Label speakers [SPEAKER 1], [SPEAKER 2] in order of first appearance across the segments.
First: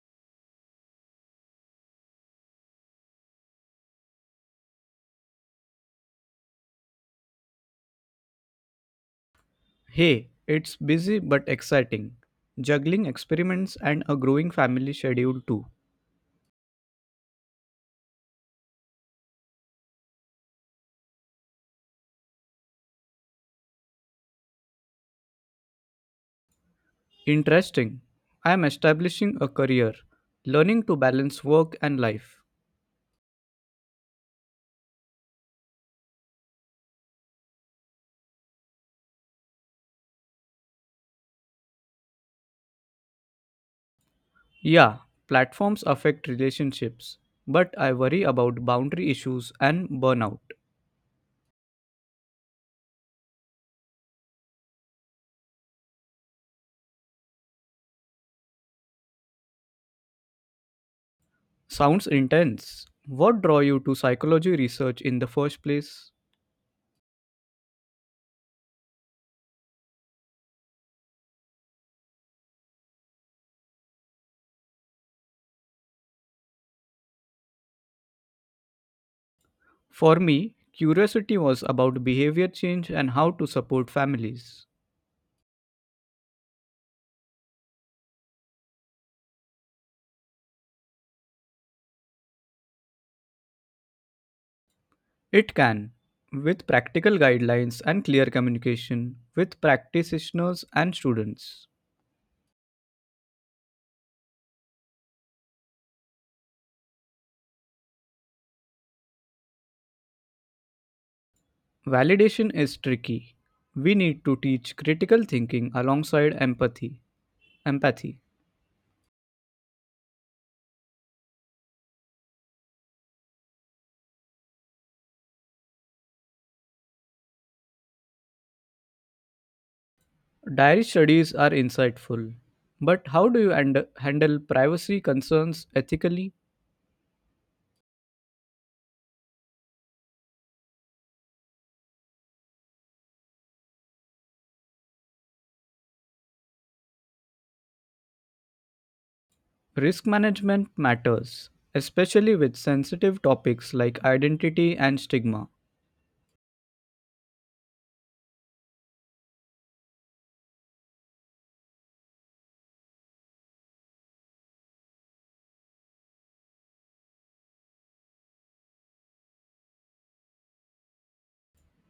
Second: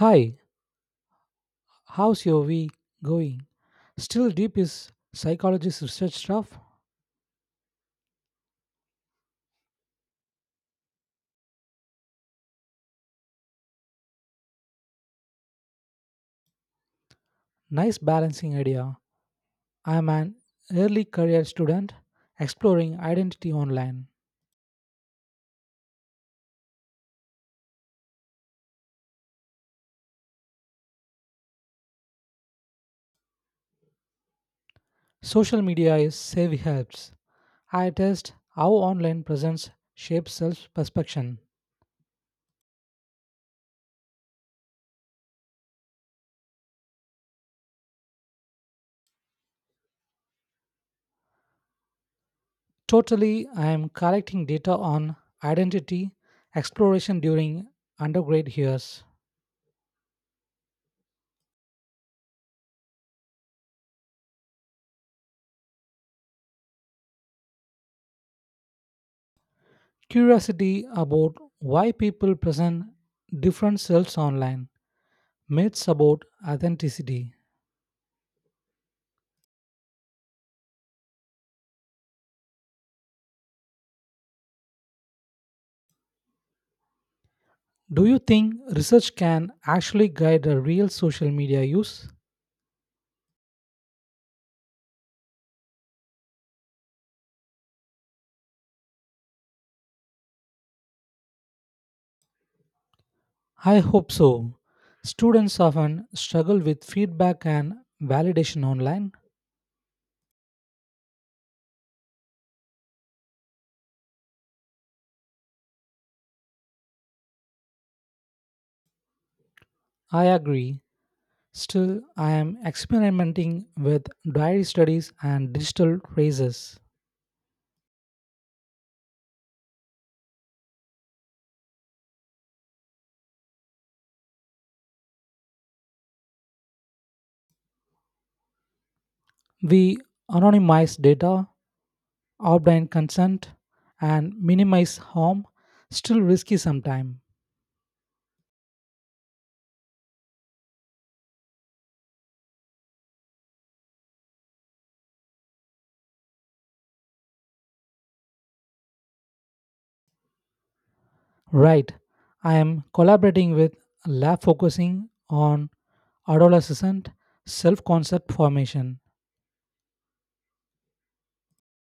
[SPEAKER 1] Hi, how's your week going? Still deep is psychologist research stuff.
[SPEAKER 2] Hey, it's busy but exciting. Juggling experiments and a growing family schedule too.
[SPEAKER 1] Nice balancing idea. I'm an early career student exploring identity online.
[SPEAKER 2] Interesting. I am establishing a career, learning to balance work and life.
[SPEAKER 1] Social media is savvy helps. I test how online presence shapes self perception.
[SPEAKER 2] Yeah, platforms affect relationships, but I worry about boundary issues and burnout.
[SPEAKER 1] Totally, I am collecting data on identity exploration during undergrad years.
[SPEAKER 2] Sounds intense. What draw you to psychology research in the first place?
[SPEAKER 1] Curiosity about why people present different selves online myths about authenticity.
[SPEAKER 2] For me, curiosity was about behavior change and how to support families.
[SPEAKER 1] Do you think research can actually guide a real social media use?
[SPEAKER 2] It can, with practical guidelines and clear communication with practitioners and students.
[SPEAKER 1] I hope so. Students often struggle with feedback and validation online.
[SPEAKER 2] Validation is tricky. We need to teach critical thinking alongside empathy. Empathy.
[SPEAKER 1] I agree. Still, I am experimenting with diary studies and digital traces.
[SPEAKER 2] Diary studies are insightful, but how do you handle privacy concerns ethically?
[SPEAKER 1] We anonymize data, obtain consent, and minimize harm, still risky sometimes.
[SPEAKER 2] Risk management matters, especially with sensitive topics like identity and stigma.
[SPEAKER 1] Right. I am collaborating with a lab focusing on adolescent self concept formation.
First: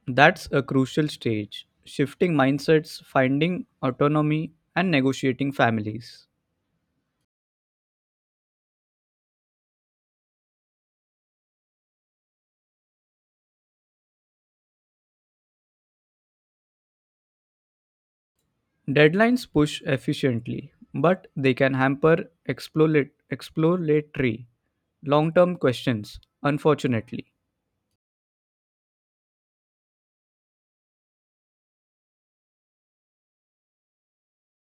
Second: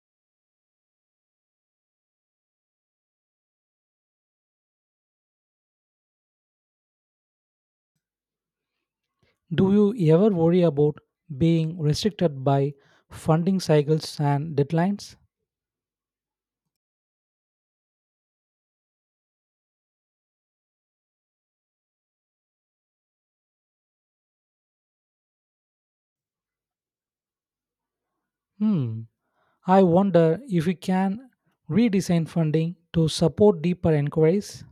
[SPEAKER 2] That's a crucial stage, shifting mindsets, finding autonomy, and negotiating families.
[SPEAKER 1] Do you ever worry about being restricted by funding cycles and deadlines?
[SPEAKER 2] Deadlines push efficiently, but they can hamper exploratory long term questions, unfortunately.
[SPEAKER 1] Hmm. I wonder if we can redesign funding to support deeper inquiries.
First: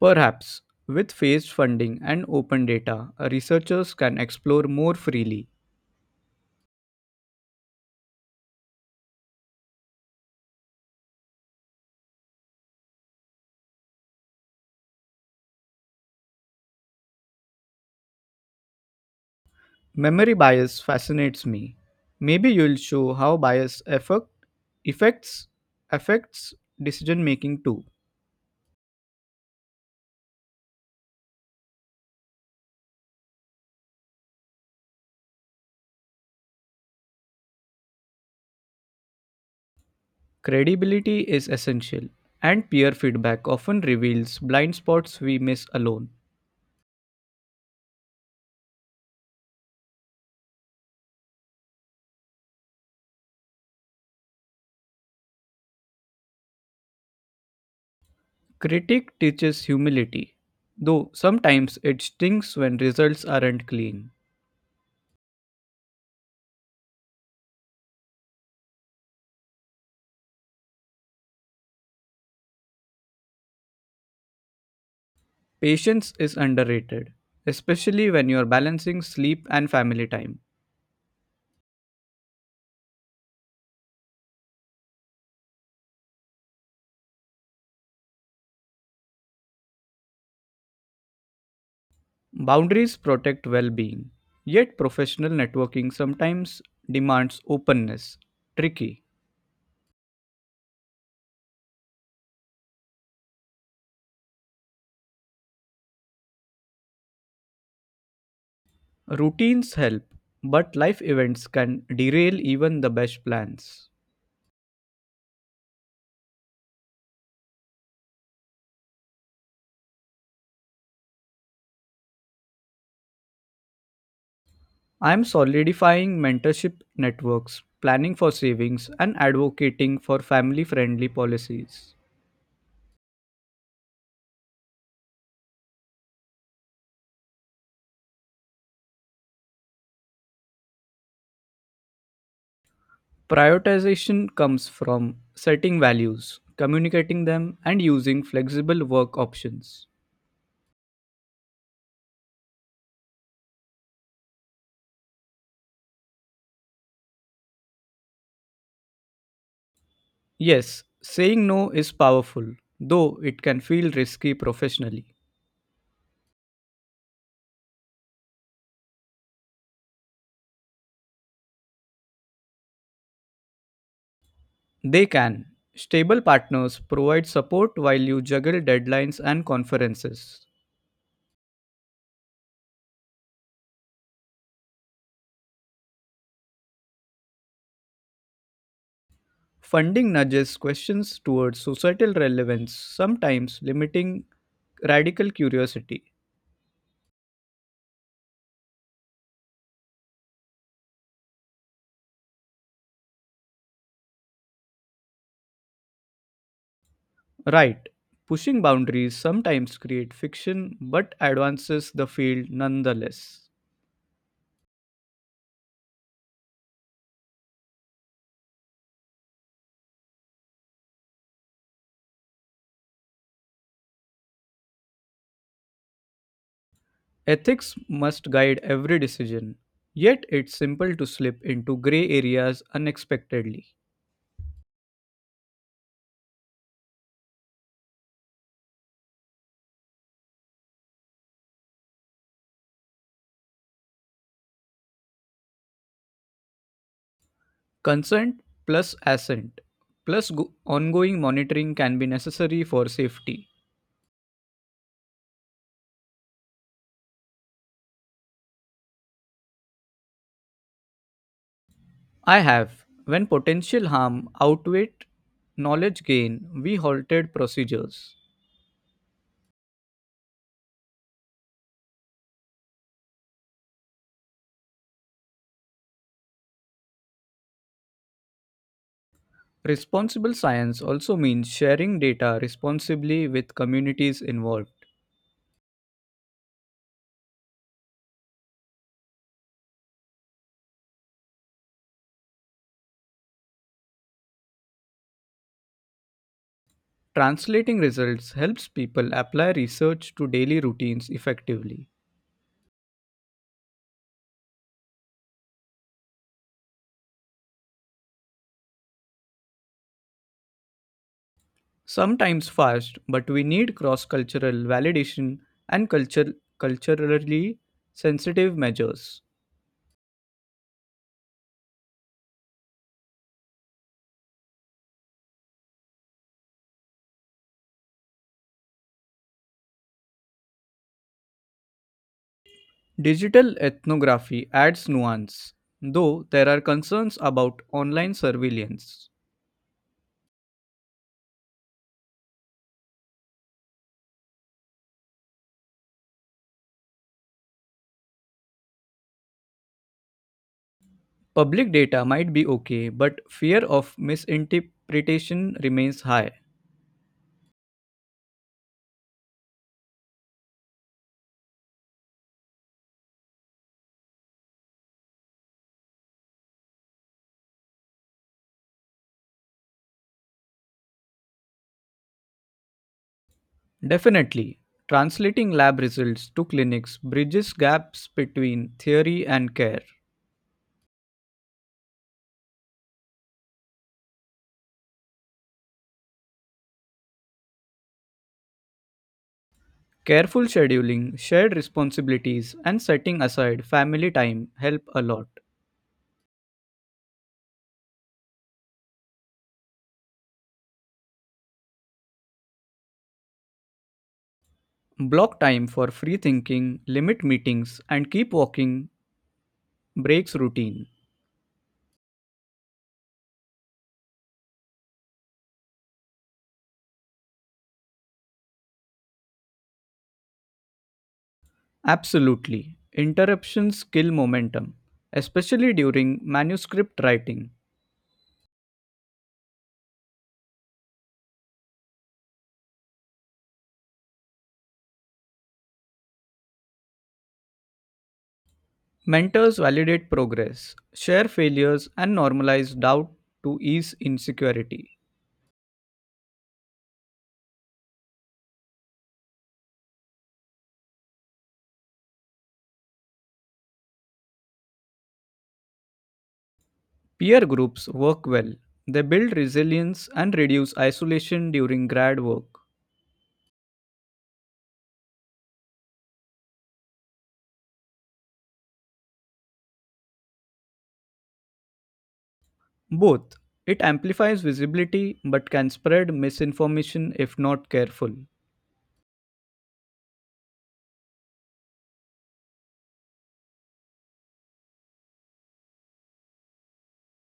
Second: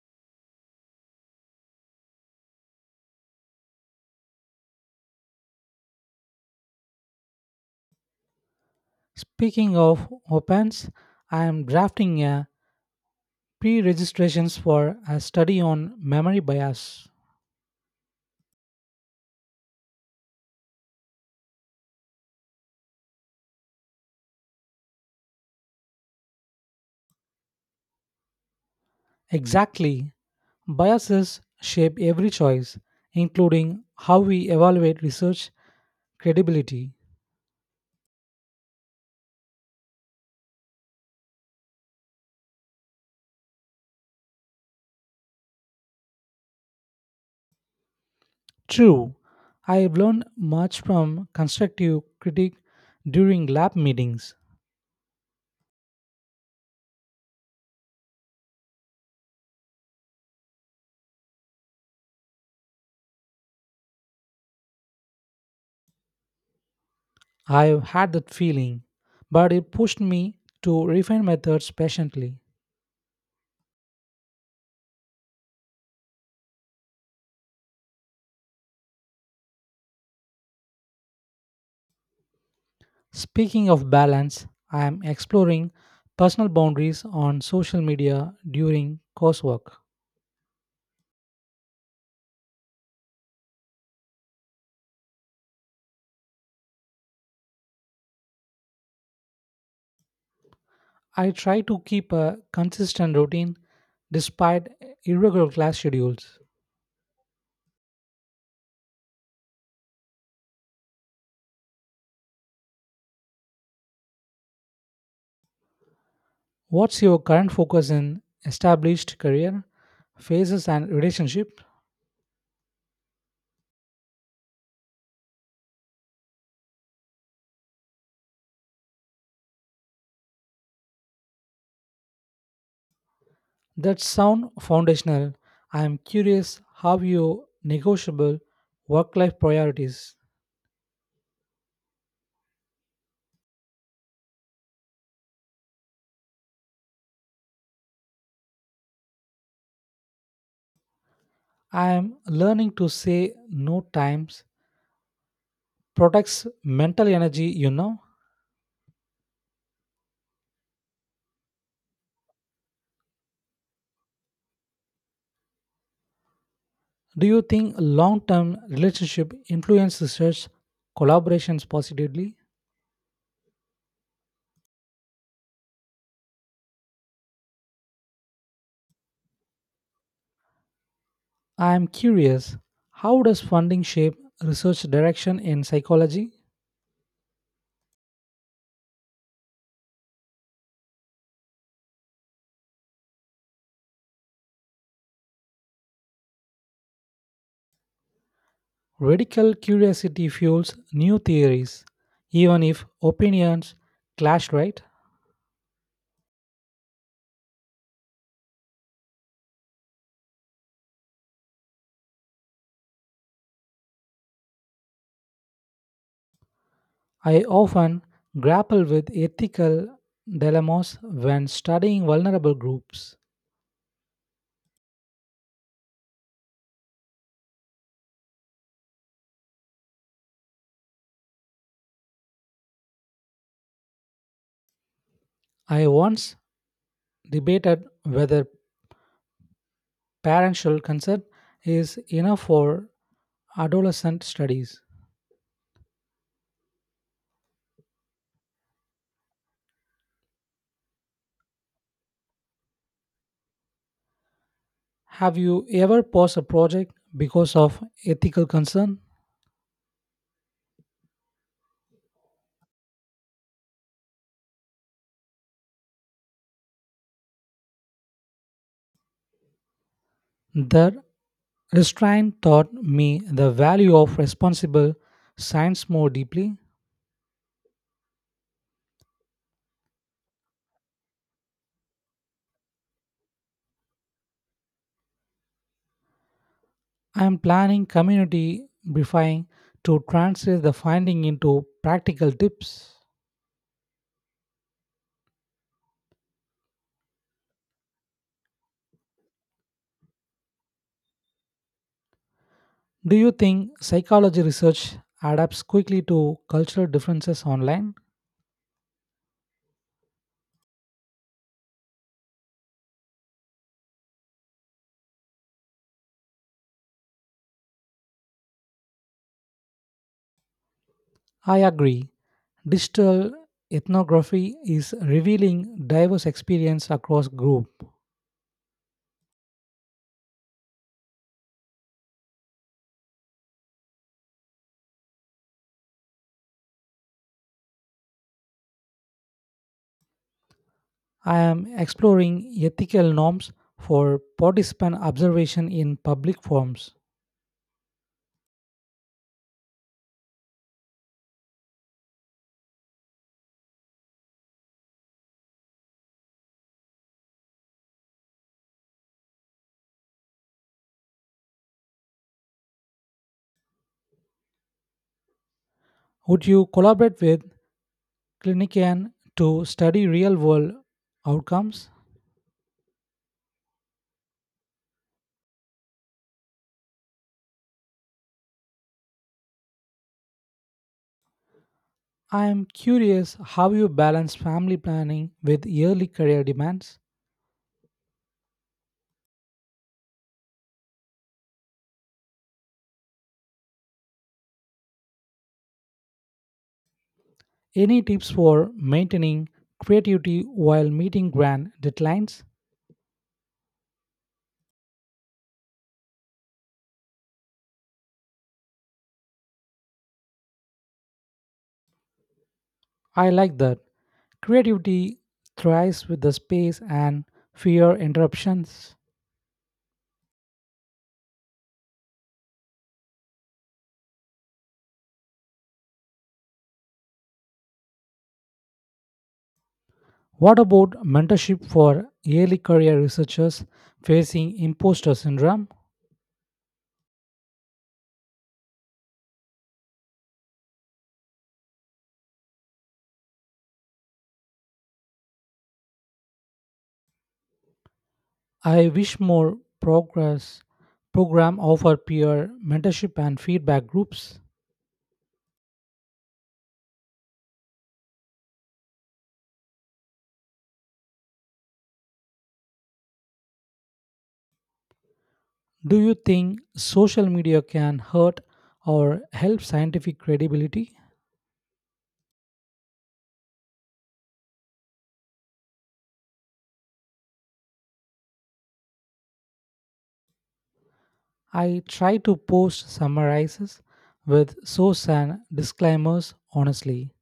[SPEAKER 2] Perhaps with phased funding and open data, researchers can explore more freely.
[SPEAKER 1] Speaking of opens, I am drafting a pre registrations for a study on memory bias.
[SPEAKER 2] Memory bias fascinates me. Maybe you'll show how bias affect, affects affects decision making too.
[SPEAKER 1] Exactly. Biases shape every choice, including how we evaluate research credibility.
[SPEAKER 2] Credibility is essential, and peer feedback often reveals blind spots we miss alone.
[SPEAKER 1] True, I have learned much from constructive critique during lab meetings.
[SPEAKER 2] Critique teaches humility, though sometimes it stings when results aren't clean.
[SPEAKER 1] I have had that feeling, but it pushed me to refine methods patiently.
[SPEAKER 2] Patience is underrated, especially when you're balancing sleep and family time.
[SPEAKER 1] Speaking of balance, I am exploring personal boundaries on social media during coursework.
[SPEAKER 2] Boundaries protect well being, yet, professional networking sometimes demands openness. Tricky.
[SPEAKER 1] I try to keep a consistent routine despite irregular class schedules.
[SPEAKER 2] Routines help, but life events can derail even the best plans.
[SPEAKER 1] What's your current focus in established career, phases, and relationship?
[SPEAKER 2] I am solidifying mentorship networks, planning for savings, and advocating for family friendly policies.
[SPEAKER 1] That sound foundational. I am curious how you negotiable work-life priorities.
[SPEAKER 2] Prioritization comes from setting values, communicating them, and using flexible work options.
[SPEAKER 1] I am learning to say no times protects mental energy,
[SPEAKER 2] Yes, saying no is powerful, though it can feel risky professionally.
[SPEAKER 1] Do you think long-term relationship influences such collaborations positively?
[SPEAKER 2] They can. Stable partners provide support while you juggle deadlines and conferences.
[SPEAKER 1] I am curious, how does funding shape research direction in psychology?
[SPEAKER 2] Funding nudges questions towards societal relevance, sometimes limiting radical curiosity.
[SPEAKER 1] Radical curiosity fuels new theories, even if opinions clash, right?
[SPEAKER 2] Right. Pushing boundaries sometimes create fiction but advances the field nonetheless.
[SPEAKER 1] I often grapple with ethical dilemmas when studying vulnerable groups.
[SPEAKER 2] Ethics must guide every decision, yet it's simple to slip into gray areas unexpectedly.
[SPEAKER 1] I once debated whether parental consent is enough for adolescent studies.
[SPEAKER 2] Consent plus assent plus ongoing monitoring can be necessary for safety.
[SPEAKER 1] Have you ever paused a project because of ethical concern?
[SPEAKER 2] I have. When potential harm outweighed knowledge gain, we halted procedures.
[SPEAKER 1] The restraint taught me the value of responsible science more deeply.
[SPEAKER 2] Responsible science also means sharing data responsibly with communities involved.
[SPEAKER 1] I am planning community briefing to translate the finding into practical tips.
[SPEAKER 2] Translating results helps people apply research to daily routines effectively.
[SPEAKER 1] Do you think psychology research adapts quickly to cultural differences online?
[SPEAKER 2] Sometimes fast, but we need cross cultural validation and culturally sensitive measures.
[SPEAKER 1] I agree. Digital ethnography is revealing diverse experience across group.
[SPEAKER 2] Digital ethnography adds nuance, though there are concerns about online surveillance.
[SPEAKER 1] I am exploring ethical norms for participant observation in public forums.
[SPEAKER 2] Public data might be okay, but fear of misinterpretation remains high.
[SPEAKER 1] Would you collaborate with clinician to study real world outcomes?
[SPEAKER 2] Definitely, translating lab results to clinics bridges gaps between theory and care.
[SPEAKER 1] I am curious how you balance family planning with yearly career demands.
[SPEAKER 2] Careful scheduling, shared responsibilities, and setting aside family time help a lot.
[SPEAKER 1] Any tips for maintaining creativity while meeting grand deadlines?
[SPEAKER 2] Block time for free thinking, limit meetings, and keep walking breaks routine.
[SPEAKER 1] I like that. Creativity thrives with the space and fear interruptions.
[SPEAKER 2] Absolutely. Interruptions kill momentum, especially during manuscript writing.
[SPEAKER 1] What about mentorship for yearly career researchers facing imposter syndrome?
[SPEAKER 2] Mentors validate progress, share failures, and normalize doubt to ease insecurity.
[SPEAKER 1] I wish more progress program offer peer mentorship and feedback groups.
[SPEAKER 2] Peer groups work well, they build resilience and reduce isolation during grad work.
[SPEAKER 1] Do you think social media can hurt or help scientific credibility?
[SPEAKER 2] Both. It amplifies visibility but can spread misinformation if not careful.
[SPEAKER 1] I try to post summarizes with source and disclaimers honestly.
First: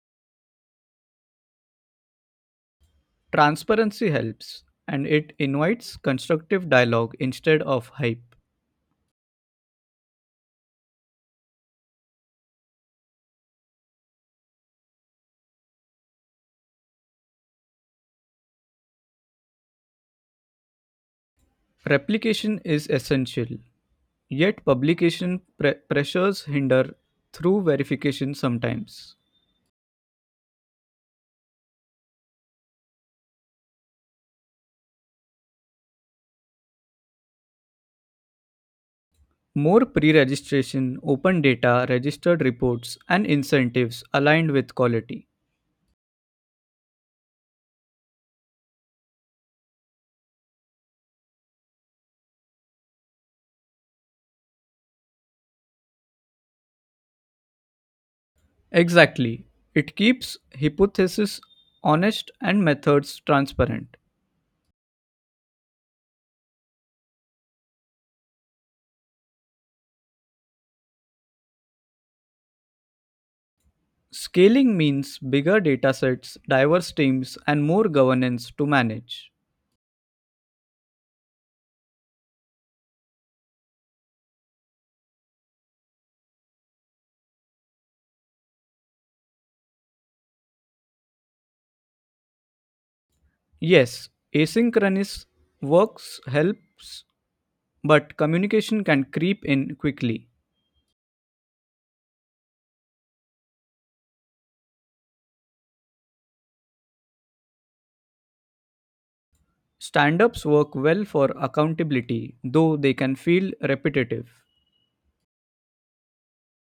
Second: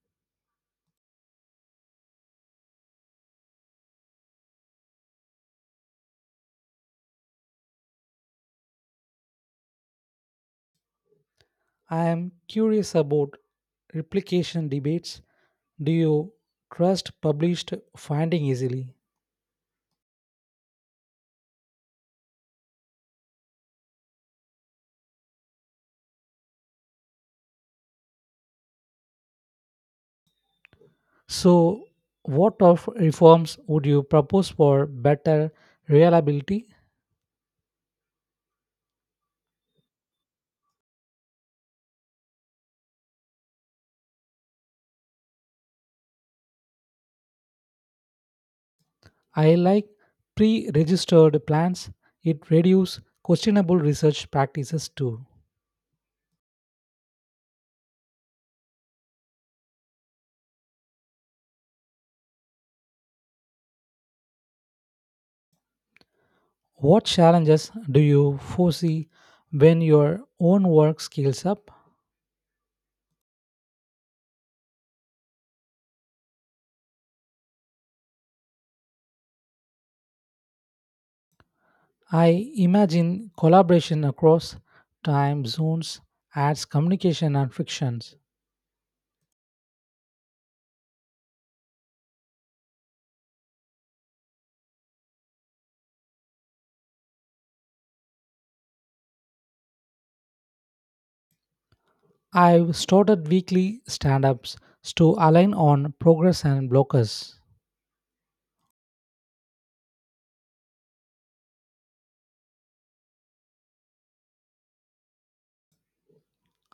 [SPEAKER 2] Transparency helps, and it invites constructive dialogue instead of hype.
[SPEAKER 1] I am curious about replication debates. Do you trust published finding easily?
[SPEAKER 2] Replication is essential, yet publication pressures hinder through verification sometimes.
[SPEAKER 1] So, what of reforms would you propose for better reliability?
[SPEAKER 2] More pre registration, open data, registered reports, and incentives aligned with quality.
[SPEAKER 1] I like pre-registered plans. It reduces questionable research practices too.
[SPEAKER 2] Exactly. It keeps hypotheses honest and methods transparent.
[SPEAKER 1] What challenges do you foresee when your own work scales up?
[SPEAKER 2] Scaling means bigger datasets, diverse teams, and more governance to manage.
[SPEAKER 1] I imagine collaboration across time zones adds communication and frictions.
[SPEAKER 2] Yes, asynchronous works helps. But communication can creep in quickly.
[SPEAKER 1] I've started weekly stand-ups to align on progress and blockers.
[SPEAKER 2] Stand ups work well for accountability, though they can feel repetitive.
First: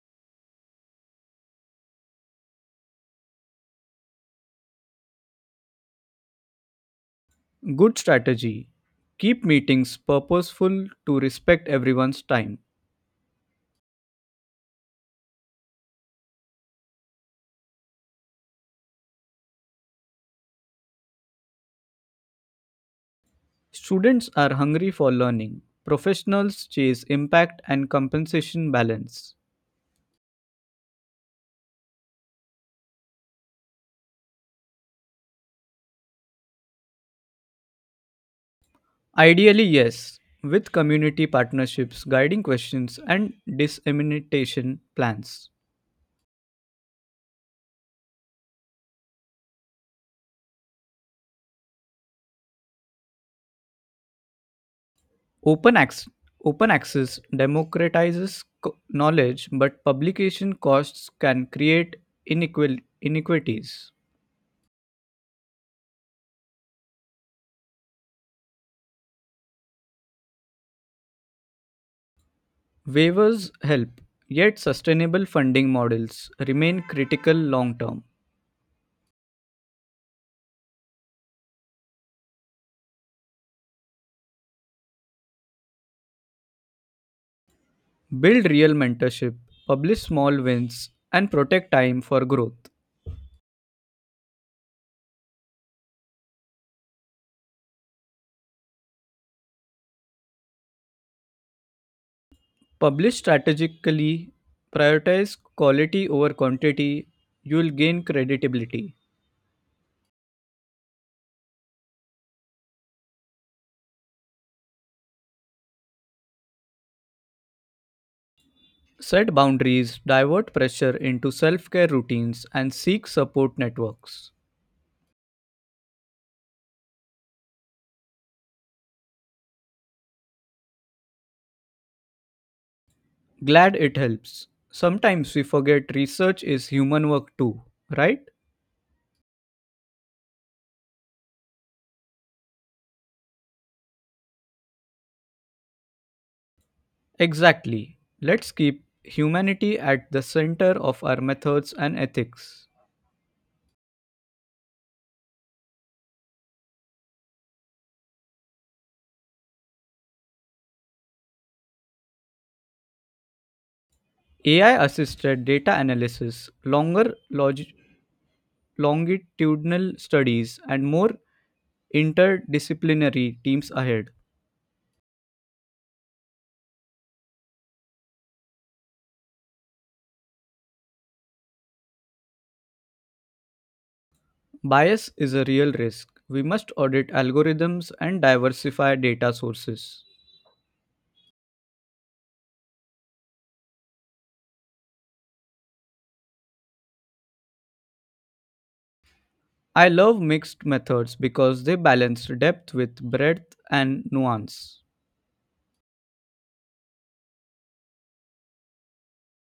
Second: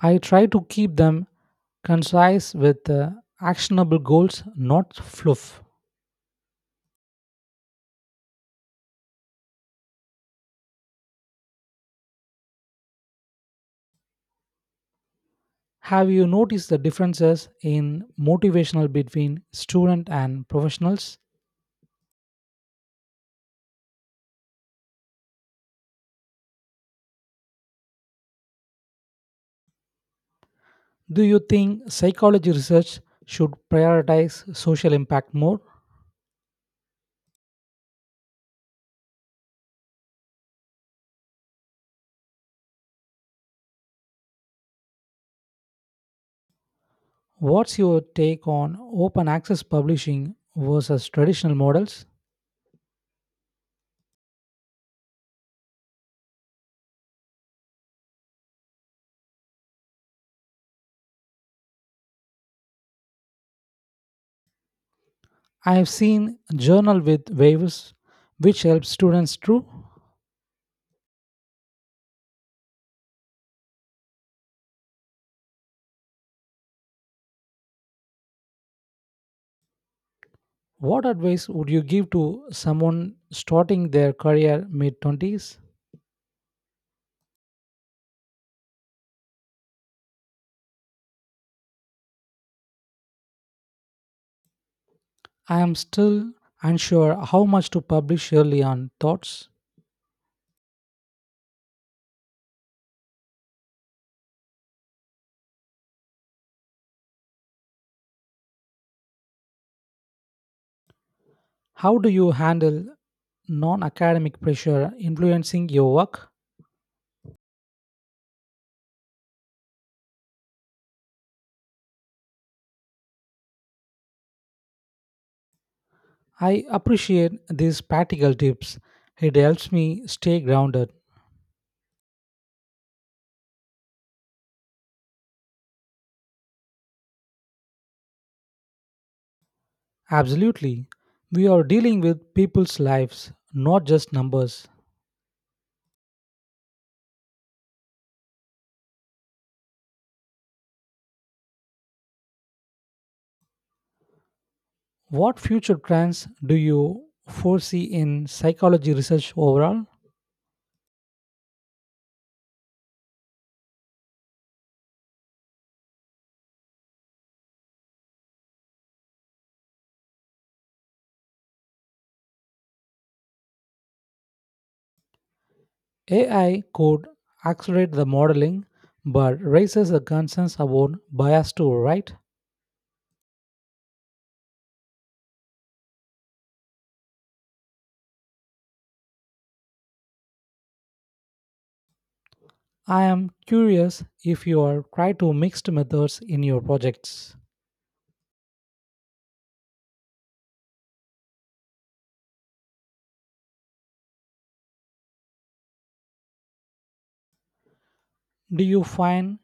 [SPEAKER 1] I try to keep them concise with actionable goals, not fluff.
[SPEAKER 2] Good strategy keep meetings purposeful to respect everyone's time.
[SPEAKER 1] Have you noticed the differences in motivational between student and professionals?
[SPEAKER 2] Students are hungry for learning. Professionals chase impact and compensation balance.
[SPEAKER 1] Do you think psychology research should prioritize social impact more?
[SPEAKER 2] Ideally, yes, with community partnerships, guiding questions, and dissemination plans.
[SPEAKER 1] What's your take on open access publishing versus traditional models?
[SPEAKER 2] Open, ac- Open access democratizes knowledge, but publication costs can create inequities.
[SPEAKER 1] I have seen journal with waves which helps students too.
[SPEAKER 2] Waivers help, yet, sustainable funding models remain critical long term.
[SPEAKER 1] What advice would you give to someone starting their career mid 20s?
[SPEAKER 2] Build real mentorship, publish small wins, and protect time for growth.
[SPEAKER 1] I am still unsure how much to publish early on thoughts.
[SPEAKER 2] Publish strategically, prioritize quality over quantity, you'll gain credibility.
[SPEAKER 1] How do you handle non academic pressure influencing your work?
[SPEAKER 2] Set boundaries, divert pressure into self care routines, and seek support networks.
[SPEAKER 1] I appreciate these practical tips. It helps me stay grounded.
[SPEAKER 2] Glad it helps. Sometimes we forget research is human work too, right?
[SPEAKER 1] Absolutely. We are dealing with people's lives, not just numbers.
[SPEAKER 2] Exactly. Let's keep humanity at the center of our methods and ethics.
[SPEAKER 1] What future trends do you foresee in psychology research overall?
[SPEAKER 2] AI assisted data analysis, longer longitudinal studies, and more interdisciplinary teams ahead.
[SPEAKER 1] AI could accelerate the modeling but raises the concerns about bias too, right?
[SPEAKER 2] Bias is a real risk. We must audit algorithms and diversify data sources.
[SPEAKER 1] I am curious if you are try to mixed methods in your projects.
[SPEAKER 2] I love mixed methods because they balance depth with breadth and nuance.
[SPEAKER 1] Do you find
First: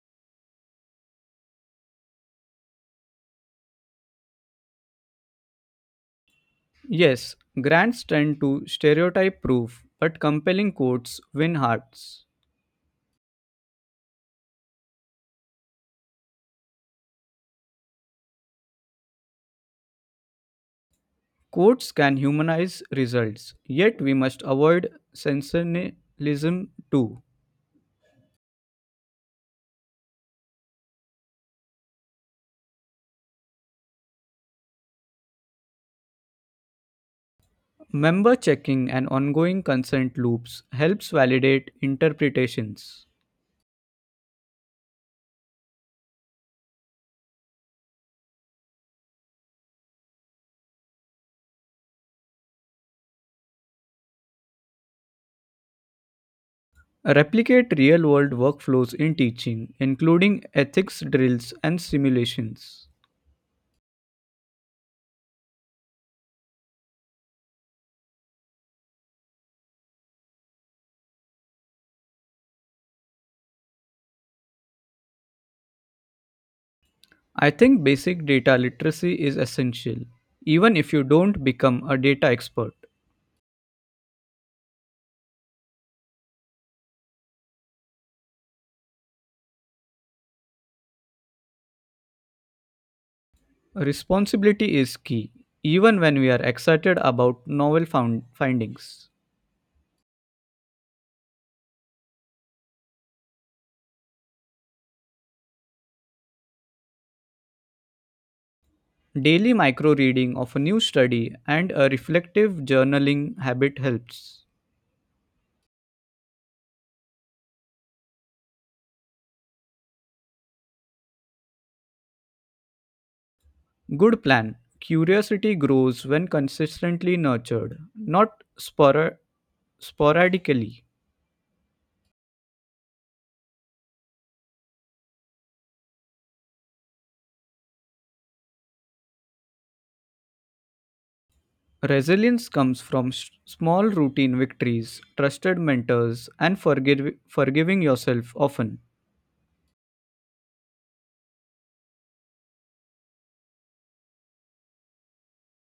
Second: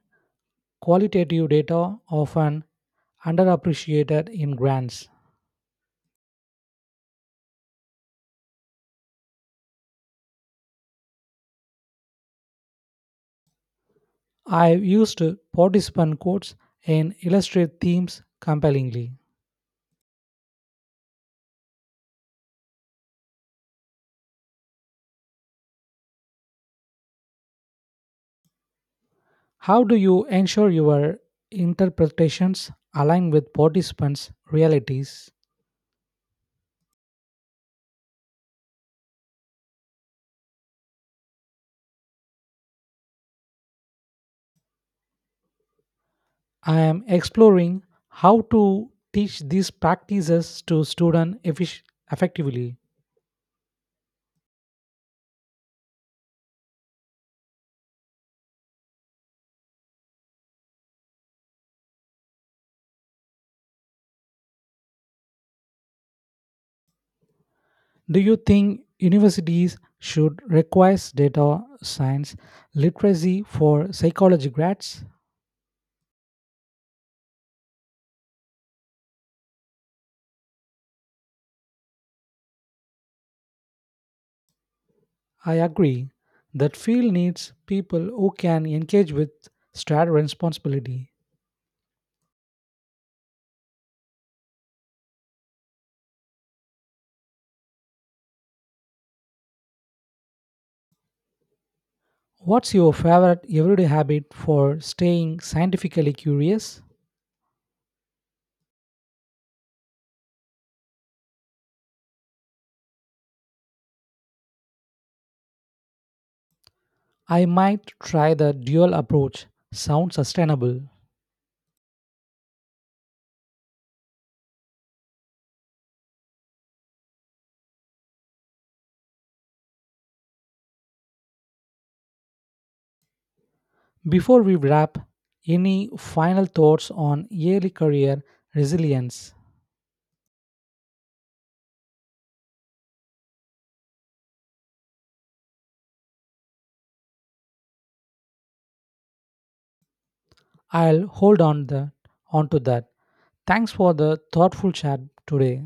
[SPEAKER 1] qualitative data often underappreciated in grants?
[SPEAKER 2] Yes, grants tend to stereotype proof, but compelling quotes win hearts.
[SPEAKER 1] I've used participant quotes and illustrate themes compellingly.
[SPEAKER 2] Quotes can humanize results, yet we must avoid sensationalism too.
[SPEAKER 1] How do you ensure your interpretations align with participants' realities?
[SPEAKER 2] Member checking and ongoing consent loops helps validate interpretations.
[SPEAKER 1] I am exploring how to teach these practices to students effectively.
[SPEAKER 2] Replicate real world workflows in teaching, including ethics drills and simulations.
[SPEAKER 1] Do you think universities should require data science literacy for psychology grads?
[SPEAKER 2] I think basic data literacy is essential, even if you don't become a data expert.
[SPEAKER 1] I agree that field needs people who can engage with shared responsibility.
[SPEAKER 2] Responsibility is key, even when we are excited about novel found findings.
[SPEAKER 1] What's your favorite everyday habit for staying scientifically curious?
[SPEAKER 2] Daily micro reading of a new study and a reflective journaling habit helps.
[SPEAKER 1] I might try the dual approach. Sounds sustainable.
[SPEAKER 2] Good plan. Curiosity grows when consistently nurtured, not spora- sporadically.
[SPEAKER 1] Before we wrap, any final thoughts on early career resilience?
[SPEAKER 2] Resilience comes from small routine victories, trusted mentors, and forgiving yourself often.
[SPEAKER 1] I'll hold on the onto that. Thanks for the thoughtful chat today.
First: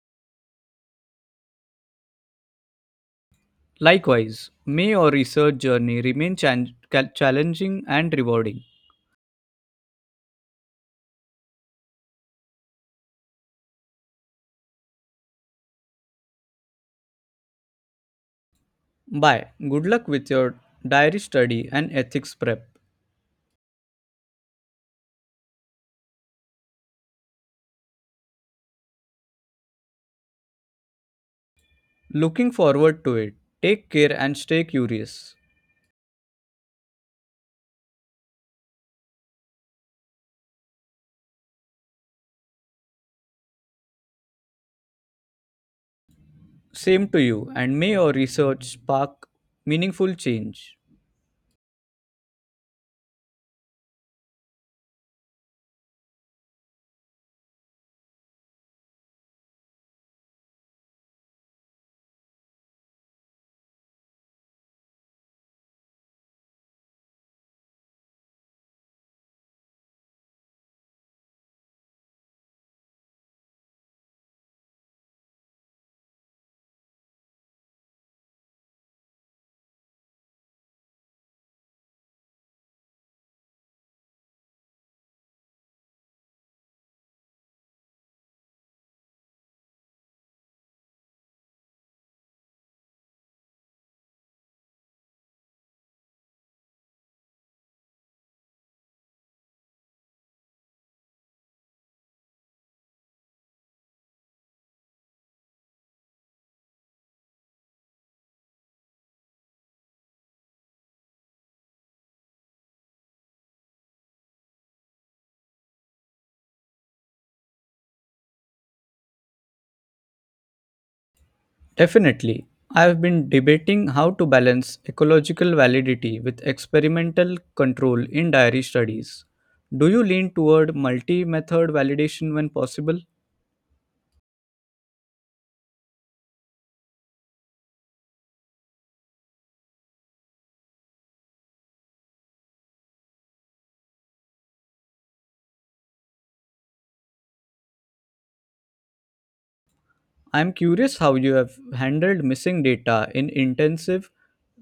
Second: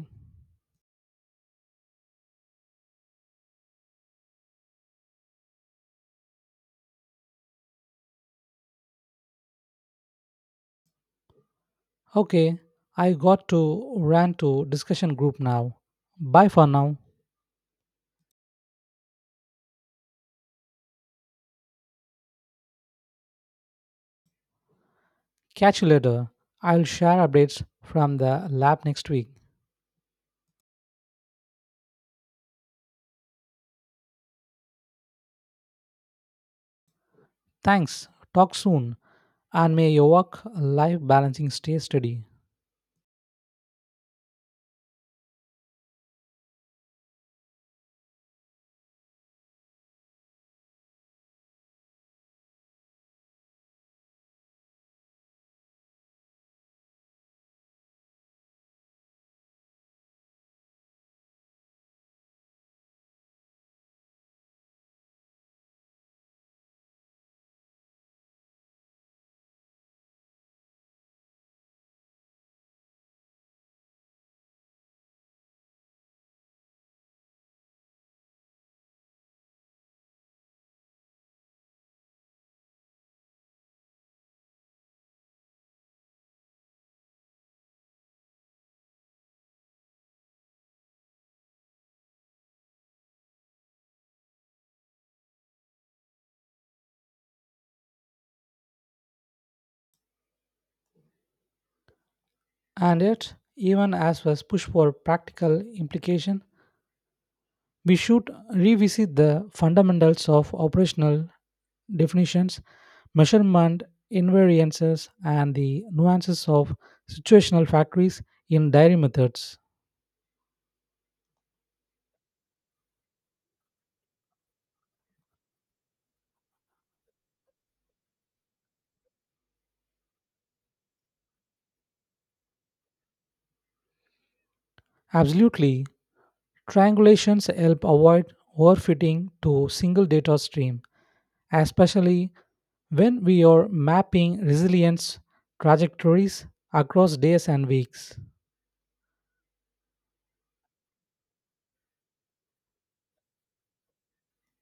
[SPEAKER 2] Likewise, may your research journey remain challenging and rewarding.
[SPEAKER 1] Okay, I got to run to discussion group now. Bye for now.
[SPEAKER 2] Bye. Good luck with your diary study and ethics prep.
[SPEAKER 1] Catch you later. I'll share updates from the lab next week.
[SPEAKER 2] Looking forward to it. Take care and stay curious.
[SPEAKER 1] Thanks. Talk soon. And may your work life balancing stay steady.
[SPEAKER 2] Same to you, and may your research spark meaningful change.
[SPEAKER 1] And yet, even as was push for practical implication, we should revisit the fundamentals of operational definitions, measurement invariances, and the nuances of situational factories in dairy methods.
[SPEAKER 2] Definitely. I've been debating how to balance ecological validity with experimental control in diary studies. Do you lean toward multi method validation when possible?
[SPEAKER 1] Absolutely, triangulations help avoid overfitting to single data stream, especially when we are mapping resilience trajectories across days and weeks.
[SPEAKER 2] I'm curious how you have handled missing data in intensive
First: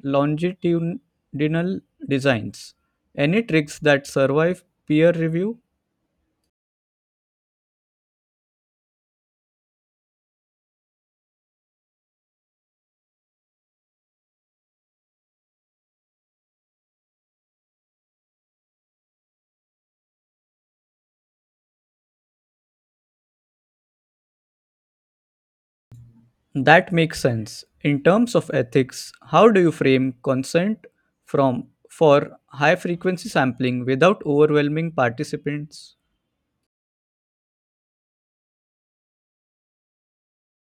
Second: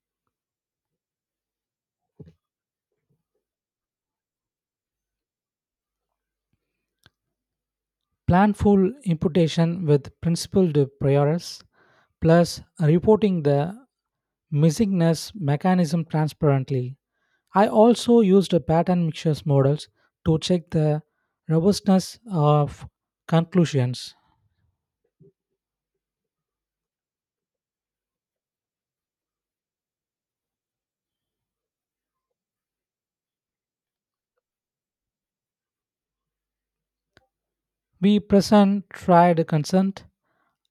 [SPEAKER 2] longitudinal designs. Any tricks that survive peer review?
[SPEAKER 1] Planful imputation with principled priors, plus reporting the missingness mechanism transparently. I also used a pattern mixtures models to check the robustness of conclusions.
[SPEAKER 2] That makes sense. In terms of ethics, how do you frame consent from for high frequency sampling without overwhelming participants?
[SPEAKER 1] We present tried consent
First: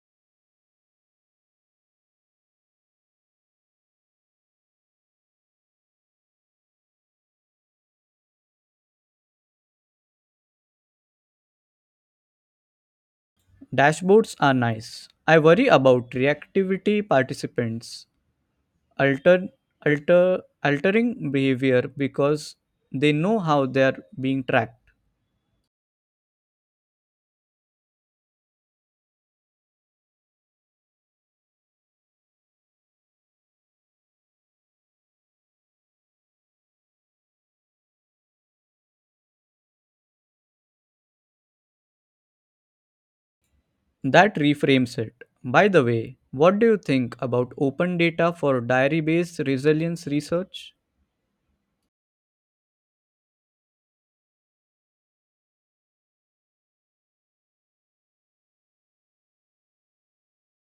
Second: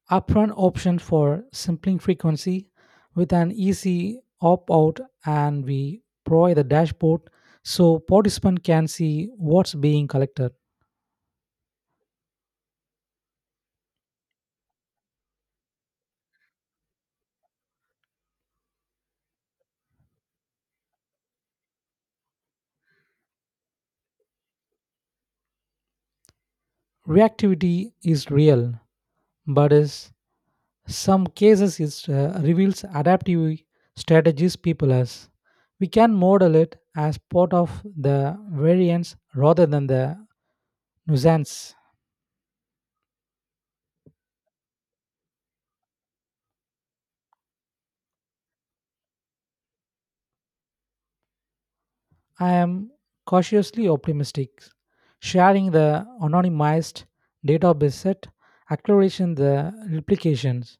[SPEAKER 1] upfront option for sampling frequency with an easy opt-out and we provide the dashboard so participant can see what's being collected.
[SPEAKER 2] Dashboards are nice. I worry about reactivity participants alter alter altering behavior because they know how they are being tracked.
[SPEAKER 1] Reactivity is real, but is some cases it reveals adaptive strategies people as. We can model it as part of the variance rather than the nuisance.
[SPEAKER 2] That reframes it. By the way, what do you think about open data for diary based resilience research?
[SPEAKER 1] I am cautiously optimistic. Sharing the anonymized database set acceleration the replications,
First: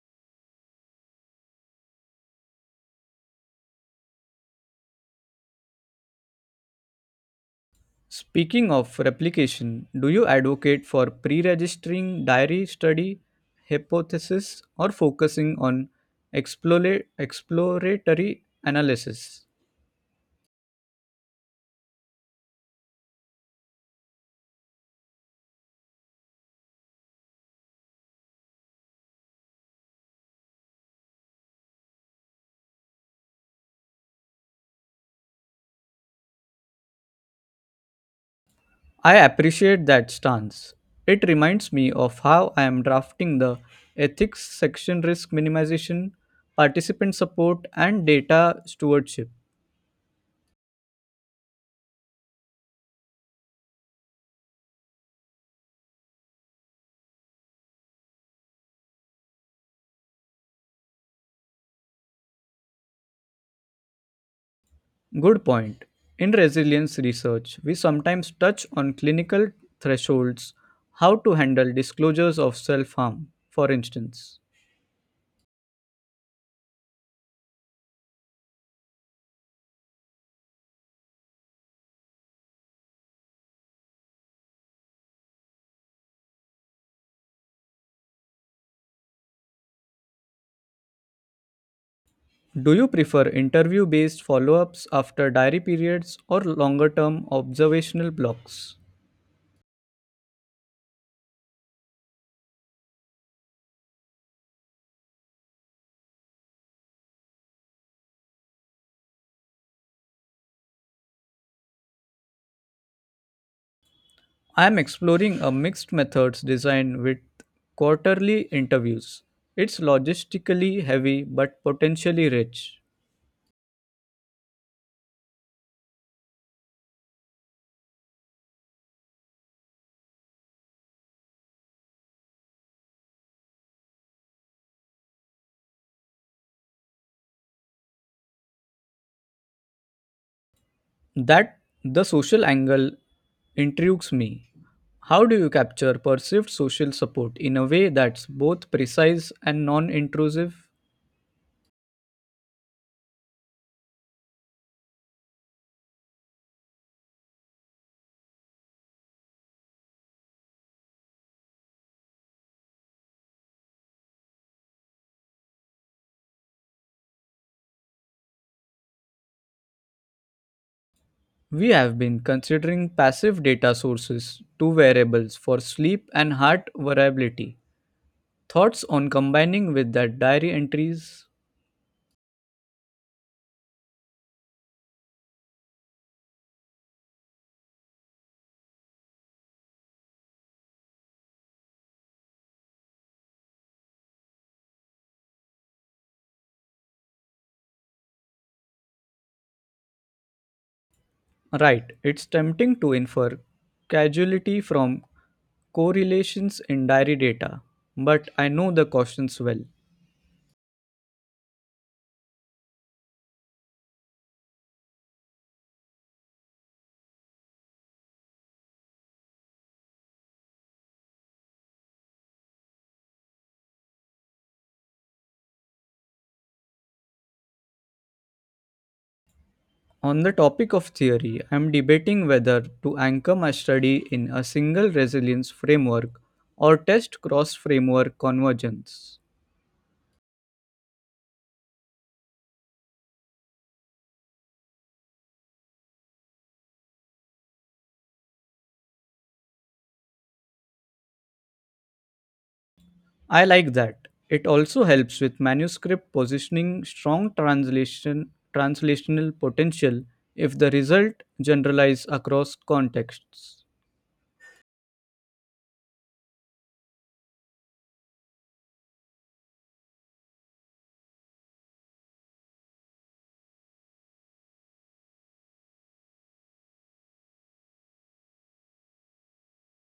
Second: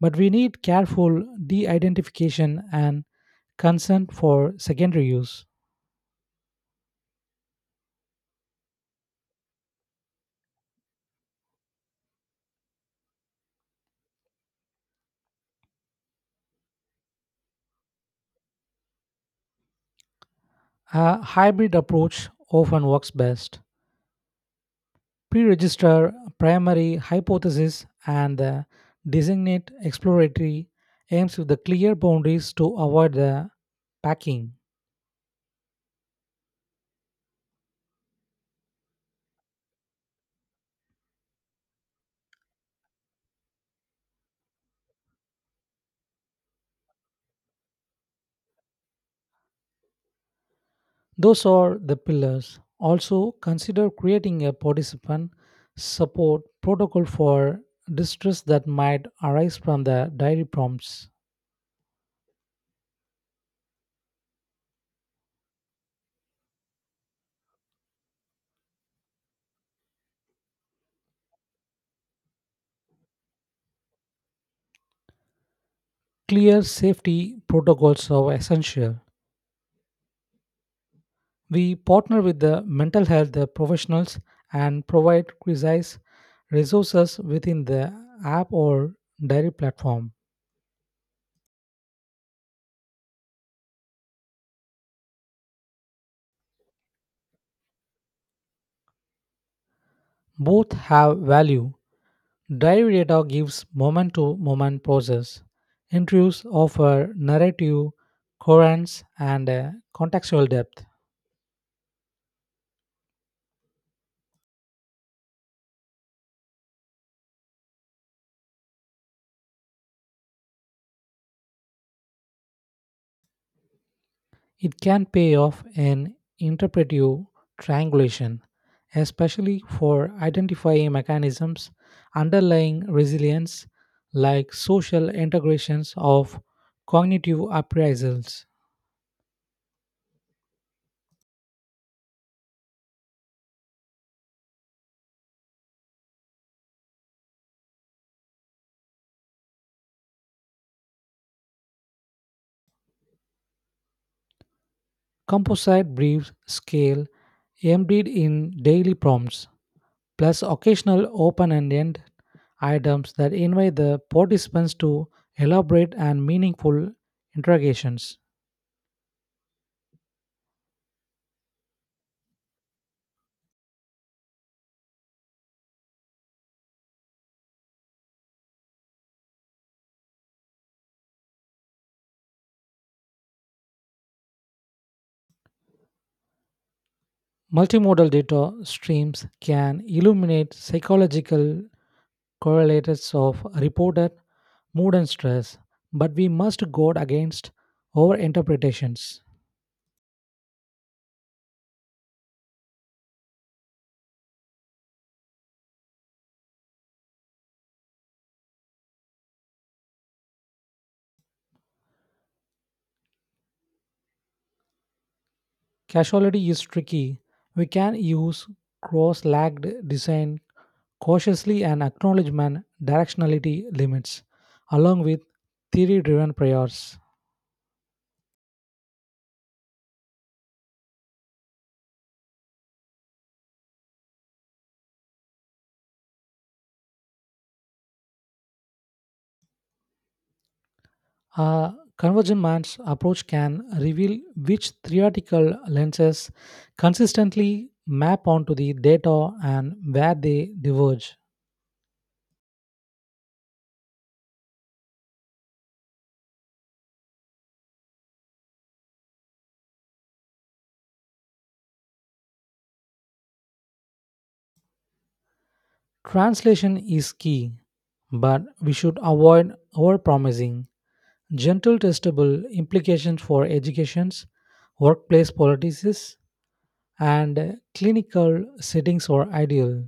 [SPEAKER 1] but we need careful de-identification and consent for secondary use.
[SPEAKER 2] Speaking of replication, do you advocate for pre registering diary study hypothesis or focusing on exploratory analysis?
[SPEAKER 1] A hybrid approach often works best. Pre register primary hypothesis and designate exploratory aims with the clear boundaries to avoid the packing.
[SPEAKER 2] I appreciate that stance. It reminds me of how I am drafting the ethics section risk minimization, participant support, and data stewardship.
[SPEAKER 1] Those are the pillars. Also, consider creating a participant support protocol for distress that might arise from the diary prompts.
[SPEAKER 2] Good point. In resilience research, we sometimes touch on clinical thresholds, how to handle disclosures of self harm, for instance.
[SPEAKER 1] Clear safety protocols are essential. We partner with the mental health professionals and provide precise resources within the app or diary platform.
[SPEAKER 2] Do you prefer interview based follow ups after diary periods or longer term observational blocks?
[SPEAKER 1] Both have value. Diary data gives moment to moment process. Interviews offer narrative coherence and contextual depth.
[SPEAKER 2] I am exploring a mixed methods design with quarterly interviews. It's logistically heavy but potentially rich.
[SPEAKER 1] It can pay off in interpretive triangulation, especially for identifying mechanisms underlying resilience like social integrations of cognitive appraisals.
[SPEAKER 2] That the social angle intrigues me. How do you capture perceived social support in a way that's both precise and non intrusive?
[SPEAKER 1] Composite brief scale embedded in daily prompts, plus occasional open-ended items that invite the participants to elaborate and meaningful interrogations.
[SPEAKER 2] We have been considering passive data sources, two variables for sleep and heart variability. Thoughts on combining with that diary entries?
[SPEAKER 1] Multimodal data streams can illuminate psychological correlates of reported mood and stress, but we must guard against overinterpretations.
[SPEAKER 2] Right, it's tempting to infer causality from correlations in diary data, but I know the cautions well.
[SPEAKER 1] Causality is tricky. We can use cross-lagged design cautiously and acknowledgement directionality limits, along with theory-driven priors.
[SPEAKER 2] On the topic of theory, I am debating whether to anchor my study in a single resilience framework or test cross framework convergence.
[SPEAKER 1] A convergent man's approach can reveal which theoretical lenses consistently map onto the data and where they diverge.
[SPEAKER 2] I like that. It also helps with manuscript positioning strong translational potential if the result generalize across contexts.
[SPEAKER 1] Translation is key, but we should avoid overpromising. Gentle testable implications for educations, workplace policies, and clinical settings are ideal.